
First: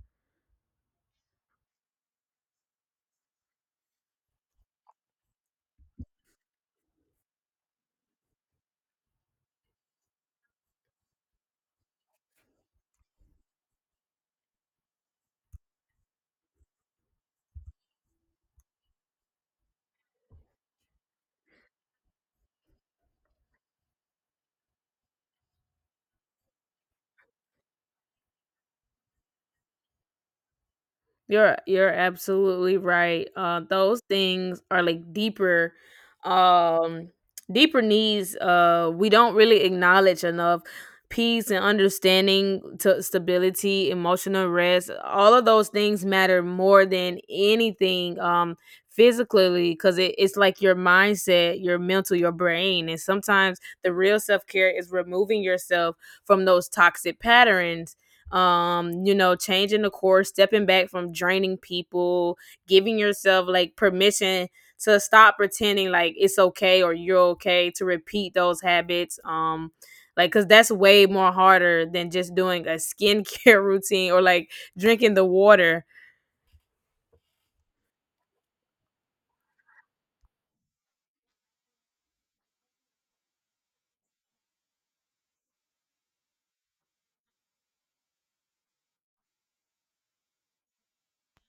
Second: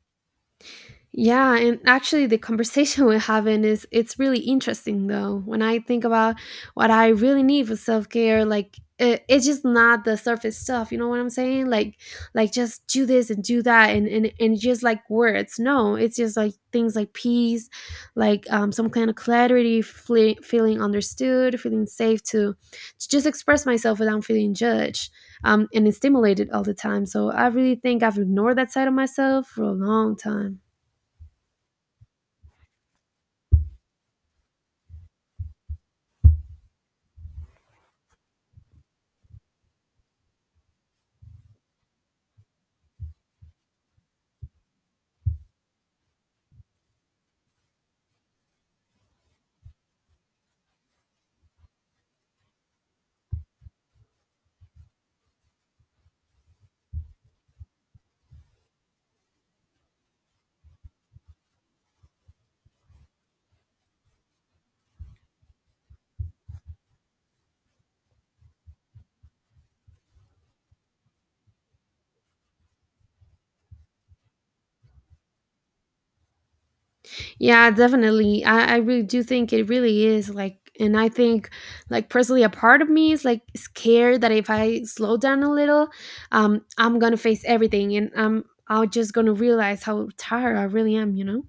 Speaker 1: Yeah, and actually the conversation (laughs) we're having is it's really interesting though. When I think about what I really need for self-care, like it's just not the surface stuff, you know what I'm saying? Like just do this and do that and just like words. No, it's just like things like peace, like some kind of clarity, feeling understood, feeling safe to just express myself without feeling judged. And stimulated all the time. So I really think I've ignored that side of myself for a long time.
Speaker 2: You're absolutely right. Those things are like deeper, um, deeper needs. We don't really acknowledge enough peace and understanding, to stability, emotional rest. All of those things matter more than anything. Physically, because it's like your mindset, your mental, your brain. And sometimes the real self care is removing yourself from those toxic patterns, you know, changing the course, stepping back from draining people, giving yourself like permission to stop pretending like it's okay or you're okay to repeat those habits. Like, because that's way more harder than just doing a skincare (laughs) routine or like drinking the water.
Speaker 1: Yeah, definitely. I really do think it really is like, and I think like personally, a part of me is like scared that if I slow down a little, I'm gonna face everything, and I'm just gonna realize how tired I really am. You know.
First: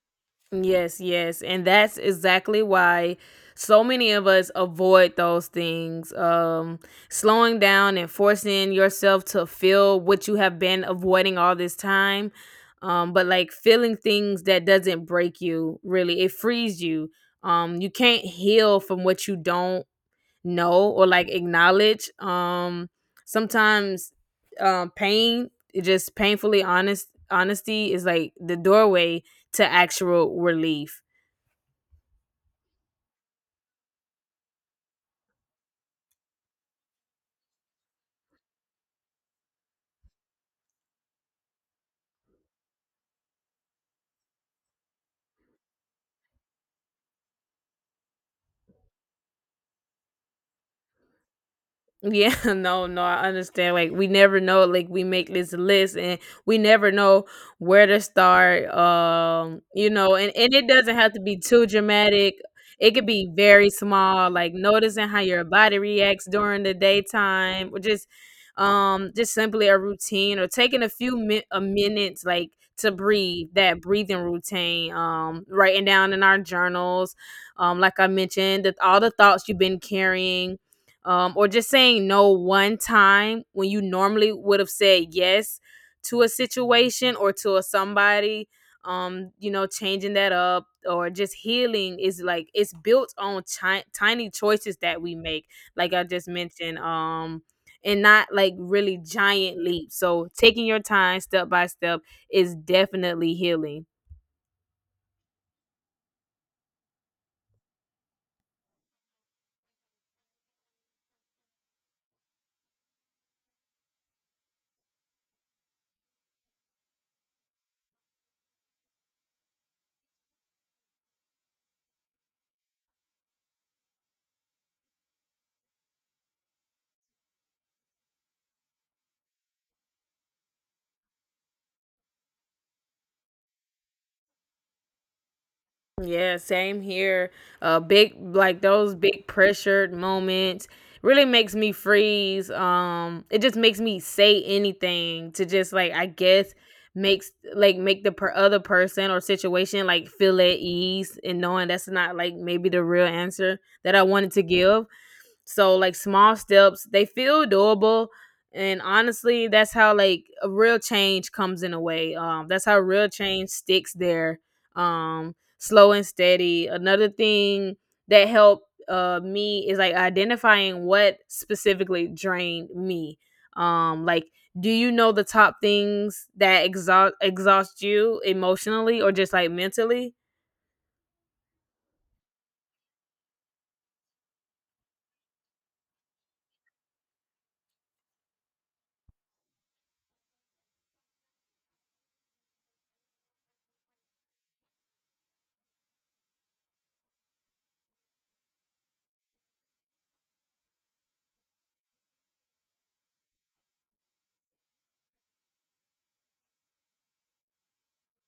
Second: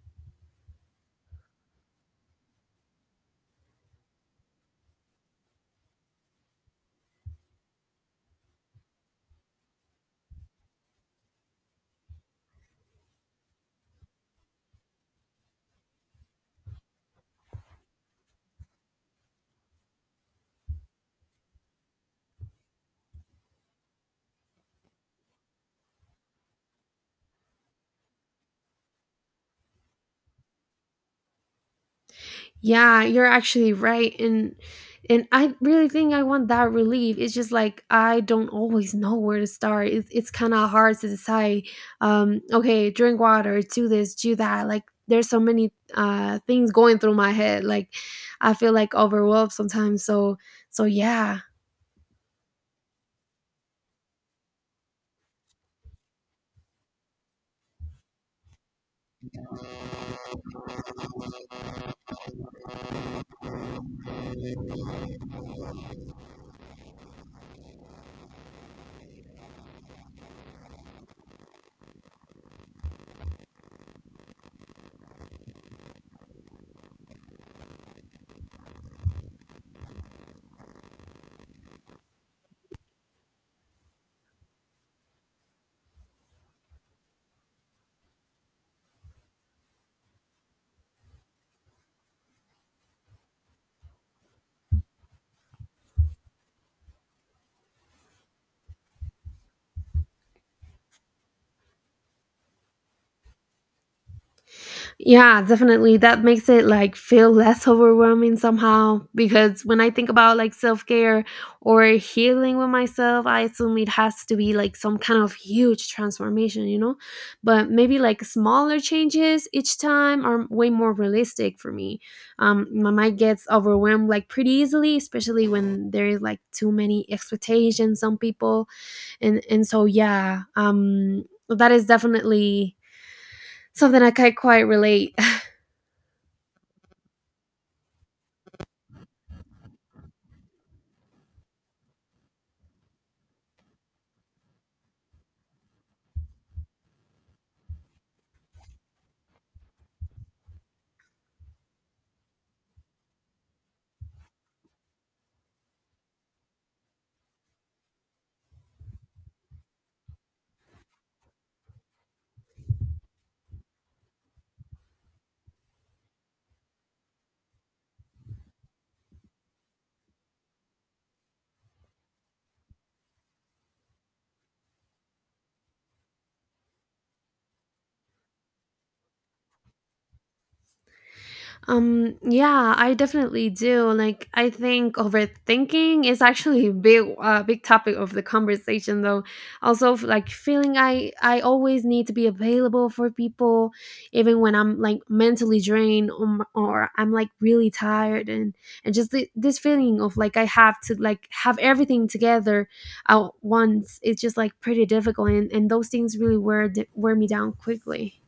Speaker 2: Yes, yes. And that's exactly why so many of us avoid those things. Slowing down and forcing yourself to feel what you have been avoiding all this time. But like feeling things, that doesn't break you, really. It frees you. You can't heal from what you don't know or like acknowledge. Sometimes pain, it just painfully honest honesty is like the doorway to actual relief.
Speaker 1: Yeah, you're actually right. And I really think I want that relief. It's just like I don't always know where to start. It's kind of hard to decide. Okay, drink water, do this, do that. Like there's so many things going through my head. Like I feel like overwhelmed sometimes. So yeah.
Speaker 2: Yeah, (laughs) no, no, I understand. Like, we never know. Like, we make this list, and we never know where to start. You know, and it doesn't have to be too dramatic. It could be very small, like noticing how your body reacts during the daytime, or just simply a routine, or taking a minutes, like, to breathe. That breathing routine. Writing down in our journals. Like I mentioned, that all the thoughts you've been carrying, or just saying no one time when you normally would have said yes to a situation or to a somebody. You know, changing that up. Or just healing is like it's built on tiny choices that we make, like I just mentioned, and not like really giant leaps. So taking your time, step by step, is definitely healing.
Speaker 1: Yeah, definitely. That makes it like feel less overwhelming somehow, because when I think about like self-care or healing with myself, I assume it has to be like some kind of huge transformation, you know? But maybe like smaller changes each time are way more realistic for me. My mind gets overwhelmed like pretty easily, especially when there is like too many expectations. Some people, and so yeah, that is definitely something I can quite relate. (laughs)
Speaker 2: Yeah, same here. Big, like those big pressured moments really makes me freeze. It just makes me say anything to just, like, I guess makes like make other person or situation like feel at ease, and knowing that's not like maybe the real answer that I wanted to give. So like, small steps, they feel doable. And honestly, that's how like a real change comes in a way. That's how real change sticks there. Slow and steady. Another thing that helped me is like identifying what specifically drained me. Like, do you know the top things that exhaust you emotionally or just like mentally?
Speaker 1: Yeah, I definitely do. Like, I think overthinking is actually a big, big topic of the conversation, though. Also, like feeling I always need to be available for people, even when I'm like mentally drained, or, or I'm like really tired, and just this feeling of like I have to like have everything together at once. It's just like pretty difficult, and those things really wear me down quickly.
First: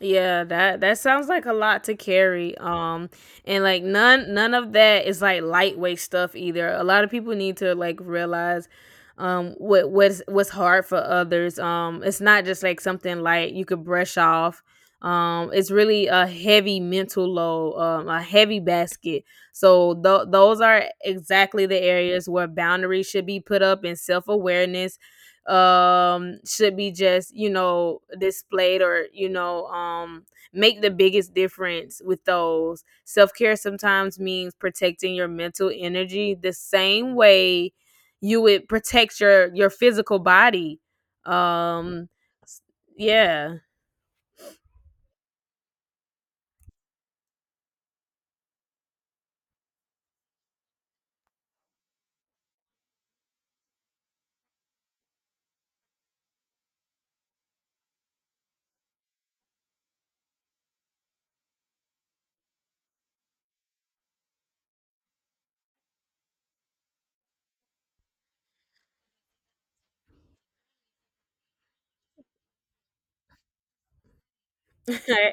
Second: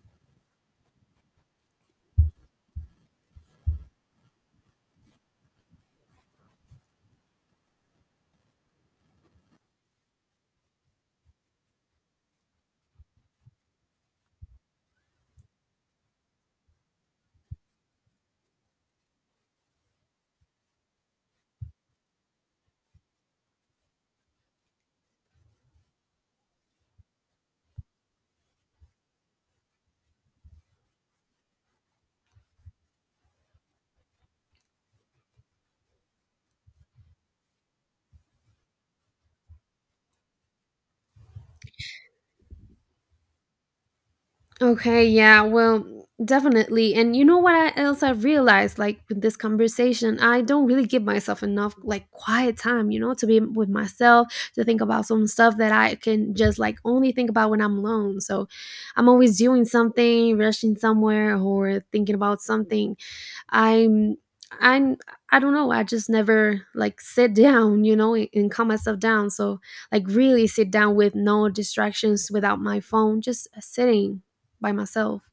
Speaker 2: Yeah, that sounds like a lot to carry. And like none of that is like lightweight stuff either. A lot of people need to like realize what's hard for others. It's not just like something light you could brush off. It's really a heavy mental load, a heavy basket. So those are exactly the areas where boundaries should be put up and self-awareness should be, just you know, displayed or, you know, make the biggest difference with those. Self-care sometimes means protecting your mental energy the same way you would protect your physical body. um yeah
Speaker 1: Okay, yeah, well, definitely. And you know what else I realized, like with this conversation, I don't really give myself enough like quiet time, you know, to be with myself, to think about some stuff that I can just like only think about when I'm alone. So I'm always doing something, rushing somewhere, or thinking about something. i'm i'm I don't know, I just never like sit (laughs) down, you know, and, calm myself down, so like really sit down with no distractions, without my phone, just sitting by myself.
Speaker 2: (laughs)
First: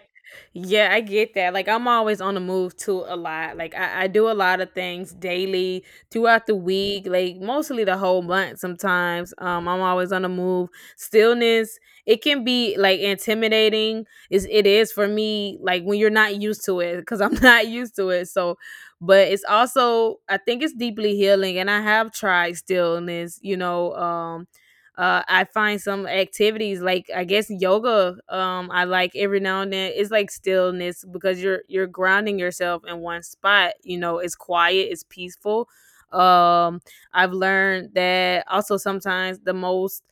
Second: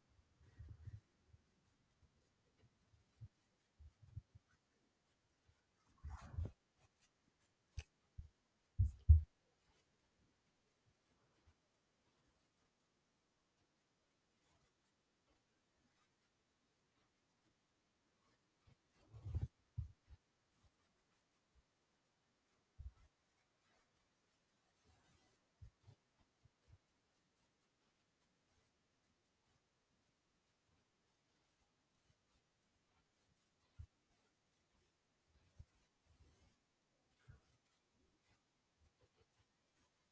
Speaker 2: Yeah, I get that. Like I'm always on the move too a lot. Like I do a lot of things daily throughout the week, like mostly the whole month sometimes. I'm always on the move. Stillness, it can be like intimidating. Is it is for me like when you're not used to it, cuz I'm (laughs) not used to it. So but it's also, I think it's deeply healing, and I have tried stillness, you know. I find some activities like, I guess, yoga. I like every now and then. It's like stillness because you're grounding yourself in one spot. You know, it's quiet, it's peaceful. Um, I've learned that also sometimes the most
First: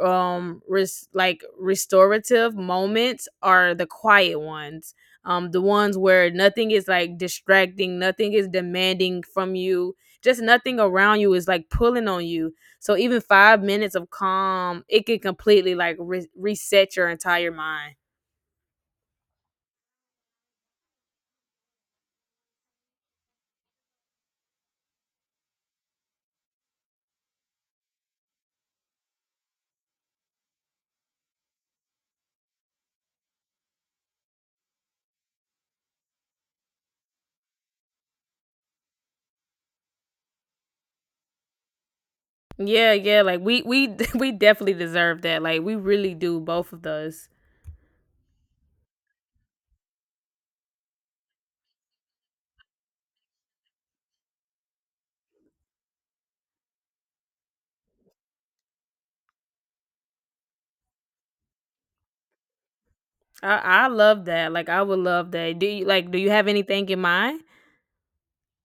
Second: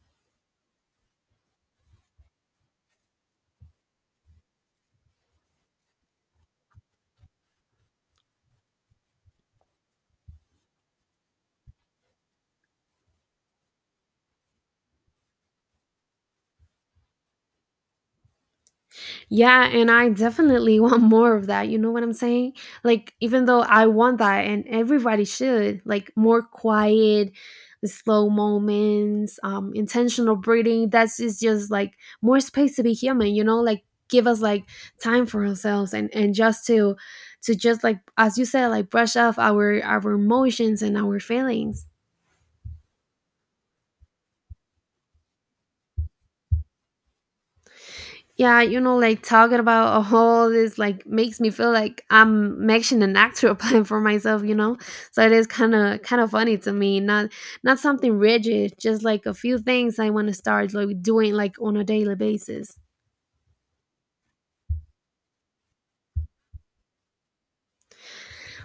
Speaker 2: like restorative moments are the quiet ones, the ones where nothing is like distracting, nothing is demanding from you, just nothing around you is like pulling on you. So even 5 minutes of calm, it can completely like reset your entire mind.
Speaker 1: Yeah, and I definitely (laughs) want more of that. You know what I'm saying? Like, even though I want that, and everybody should, like, more quiet, slow moments, intentional breathing. That's just, like more space to be human. You know, like give us like time for ourselves and just to just like as you said, like brush off our emotions and our feelings.
Speaker 2: Yeah, yeah. Like we (laughs) we definitely deserve that. Like we really do, both of us.
Speaker 1: Yeah, you know, like talking about (laughs) all this like makes me feel like I'm making an actual (laughs) plan for myself, you know. So it is kind of funny to me, not something rigid, just like a few things I want to start like doing like on a daily basis.
Speaker 2: I love that. Like I would love that. Do you like? Do you have anything in mind?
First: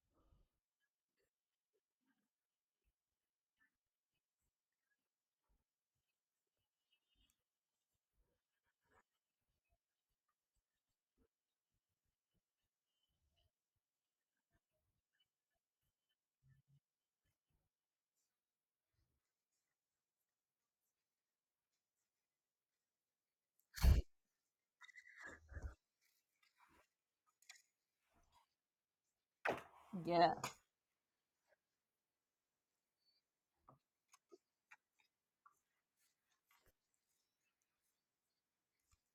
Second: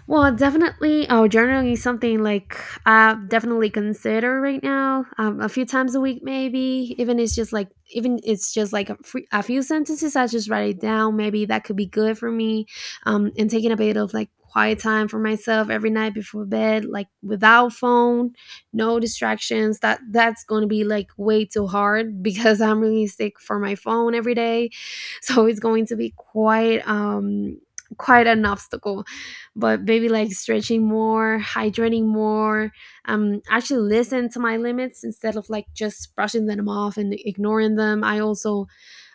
Speaker 1: Well, definitely, oh, journaling is something like I definitely consider right now. A few times a week, maybe. Even it's just like a, free, a few sentences. I just write it down. Maybe that could be good for me. And taking a bit of like quiet time for myself every night before bed, like without phone, no distractions. That's going to be like way too hard (laughs) because I'm really sick for my phone every day, so it's going to be quite quite an obstacle, but maybe like stretching more, hydrating more, actually listen to my limits instead of like just brushing them off and ignoring them. I also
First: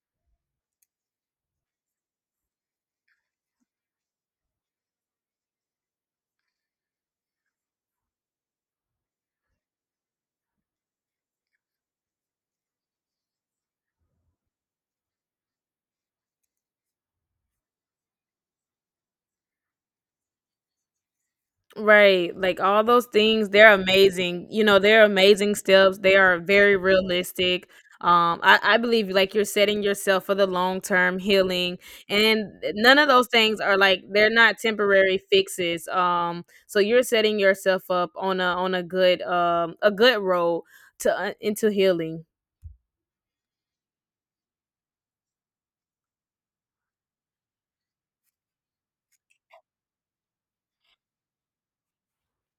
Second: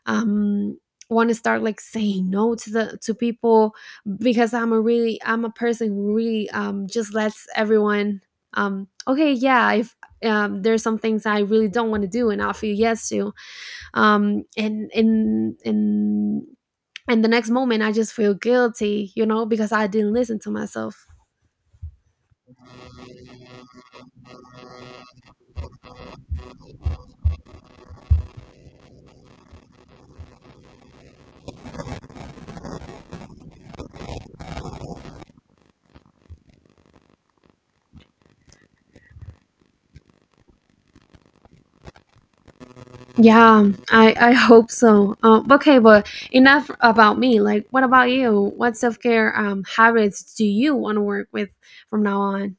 Speaker 1: um, want to start like saying no to the to people, because I'm a really I'm a person who really just lets everyone. Okay, yeah, if there's some things I really don't want to do and I'll feel yes to, um, and and and and the next moment I just feel guilty, you know, because I didn't listen to myself.
Speaker 2: Right. Like all those things, they're amazing. You know, they're amazing steps. They are very realistic. I believe like you're setting yourself for the long term healing. And none of those things are like, they're not temporary fixes. So you're setting yourself up on a good road to into healing.
Speaker 1: Yeah, I hope so. Okay, but enough about me. Like, what about you? What self care habits do you want to work with from now on?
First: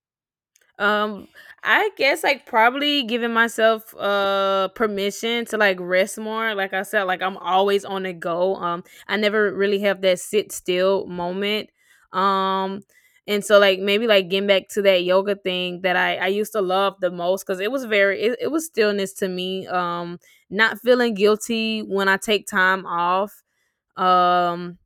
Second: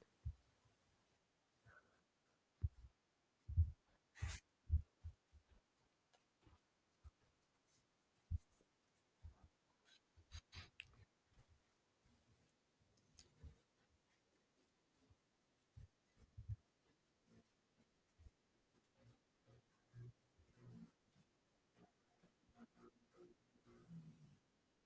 Speaker 2: Um, I guess like probably giving myself permission to like rest more. Like I said, like I'm always on the go. I never really have that sit still moment. Um, and so like maybe like getting back to that yoga thing that I used to love the most because it was very it was stillness to me. Not feeling guilty when I take time off. Um,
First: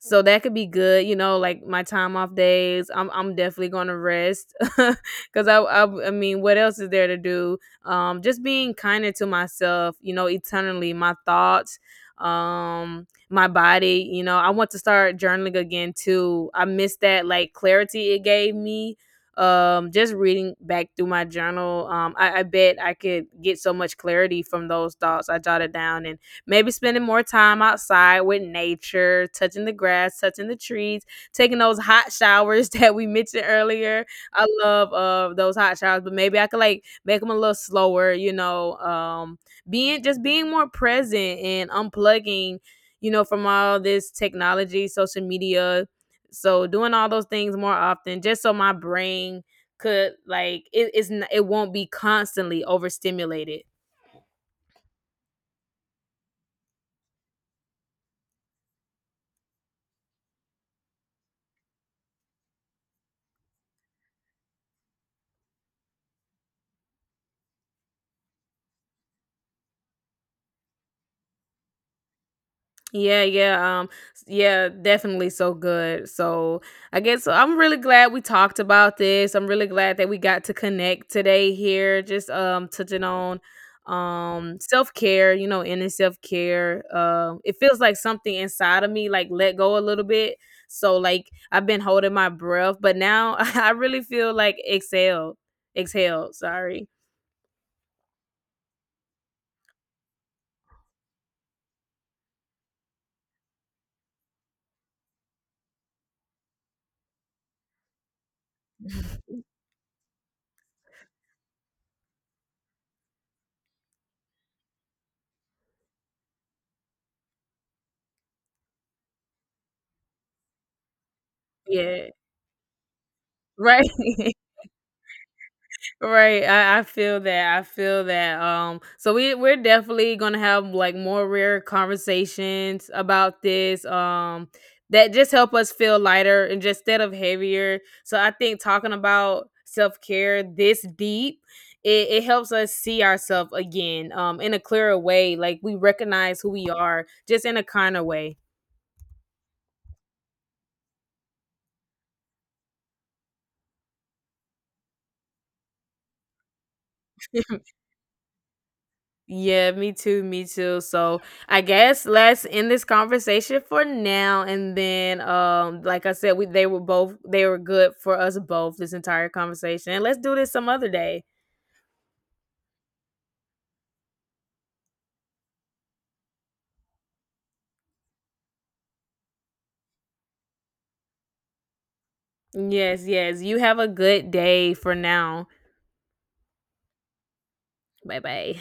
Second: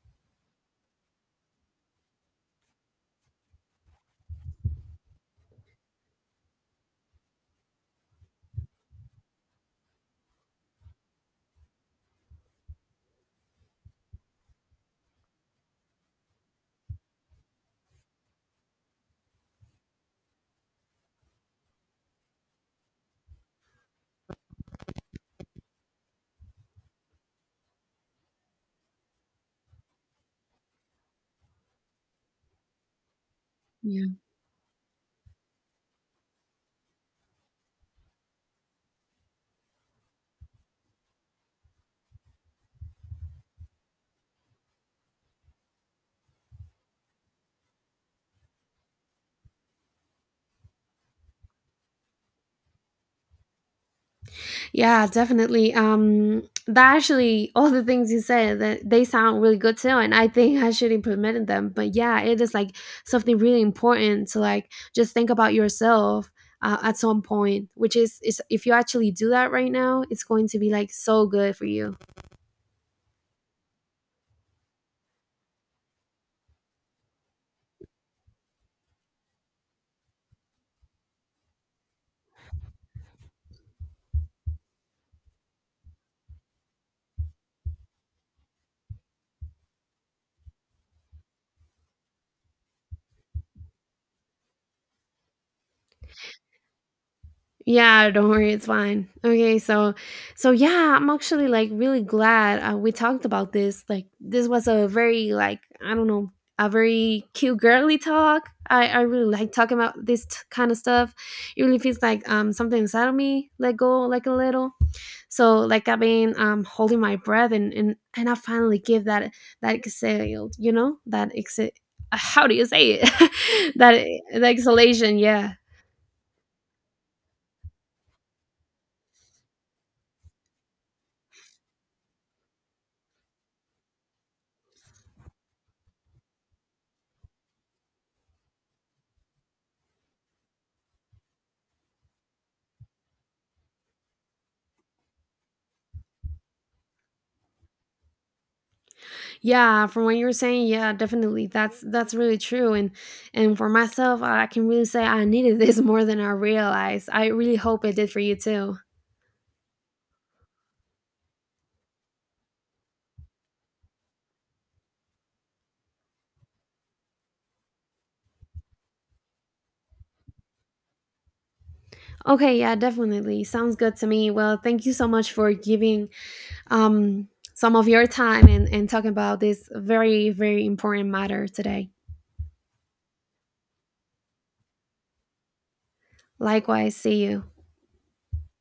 Speaker 2: so that could be good, you know, like my time off days. I'm definitely gonna rest (laughs) because I mean, what else is there to do? Just being kinder to myself, you know, eternally. My thoughts, my body. You know, I want to start journaling again too. I miss that like clarity it gave me. Just reading back through my journal, I bet I could get so much clarity from those thoughts I jotted down. And maybe spending more time outside with nature, touching the grass, touching the trees, taking those hot showers (laughs) that we mentioned earlier.
Speaker 1: Yeah,
Speaker 2: I love those hot showers, but maybe I could like make them a little slower, you know, being just being more present and unplugging, you know, from all this technology, social media. So doing all those things more often just so my brain could like, it won't be constantly overstimulated.
Speaker 1: yeah, definitely. That actually, all the things you said that they sound really good too, and I think I should implement them. But yeah, it is like something really important to like just think about yourself. At some point, which is if you actually do that right now, it's going to be like so good for you.
Speaker 2: Yeah, yeah, yeah, definitely so good. So I guess so, I'm really glad we talked about this. I'm really glad that we got to connect today here, just touching on self care, you know, inner self care. It feels like something inside of me like let go a little bit. So like I've been holding my breath, but now (laughs) I really feel like exhale, exhale. Sorry.
Speaker 1: Yeah, don't worry, it's fine. Okay, so yeah, I'm actually like really glad we talked about this. Like this was a very like I don't know, a very cute girly talk. I really like talking about this kind of stuff. It really feels like something inside of me let go like a little. So like I've been holding my breath and I finally give that exhale, you know, that exhale.
Speaker 2: Yeah.
Speaker 1: How do you say it? (laughs)
Speaker 2: Right.
Speaker 1: that
Speaker 2: (laughs)
Speaker 1: that exhalation, yeah.
Speaker 2: Right, I feel that. I feel that. So we're definitely gonna have like more rare conversations about this. That just help us feel lighter and just instead of heavier. So I think talking about self care this deep, it helps us see ourselves again, in a clearer way. Like we recognize who we are, just in a kinder way.
Speaker 1: Yeah, from what you were saying, yeah, definitely. That's really true. And for myself, I can really say I needed this (laughs) more than I realized. I really hope it did for you too.
Speaker 2: Yeah, me too, me too. So I guess let's end this conversation for now. And then, like I said, we they were both, they were good for us both, this entire conversation. And let's do this some other day.
Speaker 1: Okay, yeah, definitely. Sounds good to me. Well, thank you so much for giving um some of your time and, talking about this very, very important matter today.
Speaker 2: Yes, yes. You have a good day for now.
Speaker 1: Likewise, see you.
Speaker 2: Bye bye.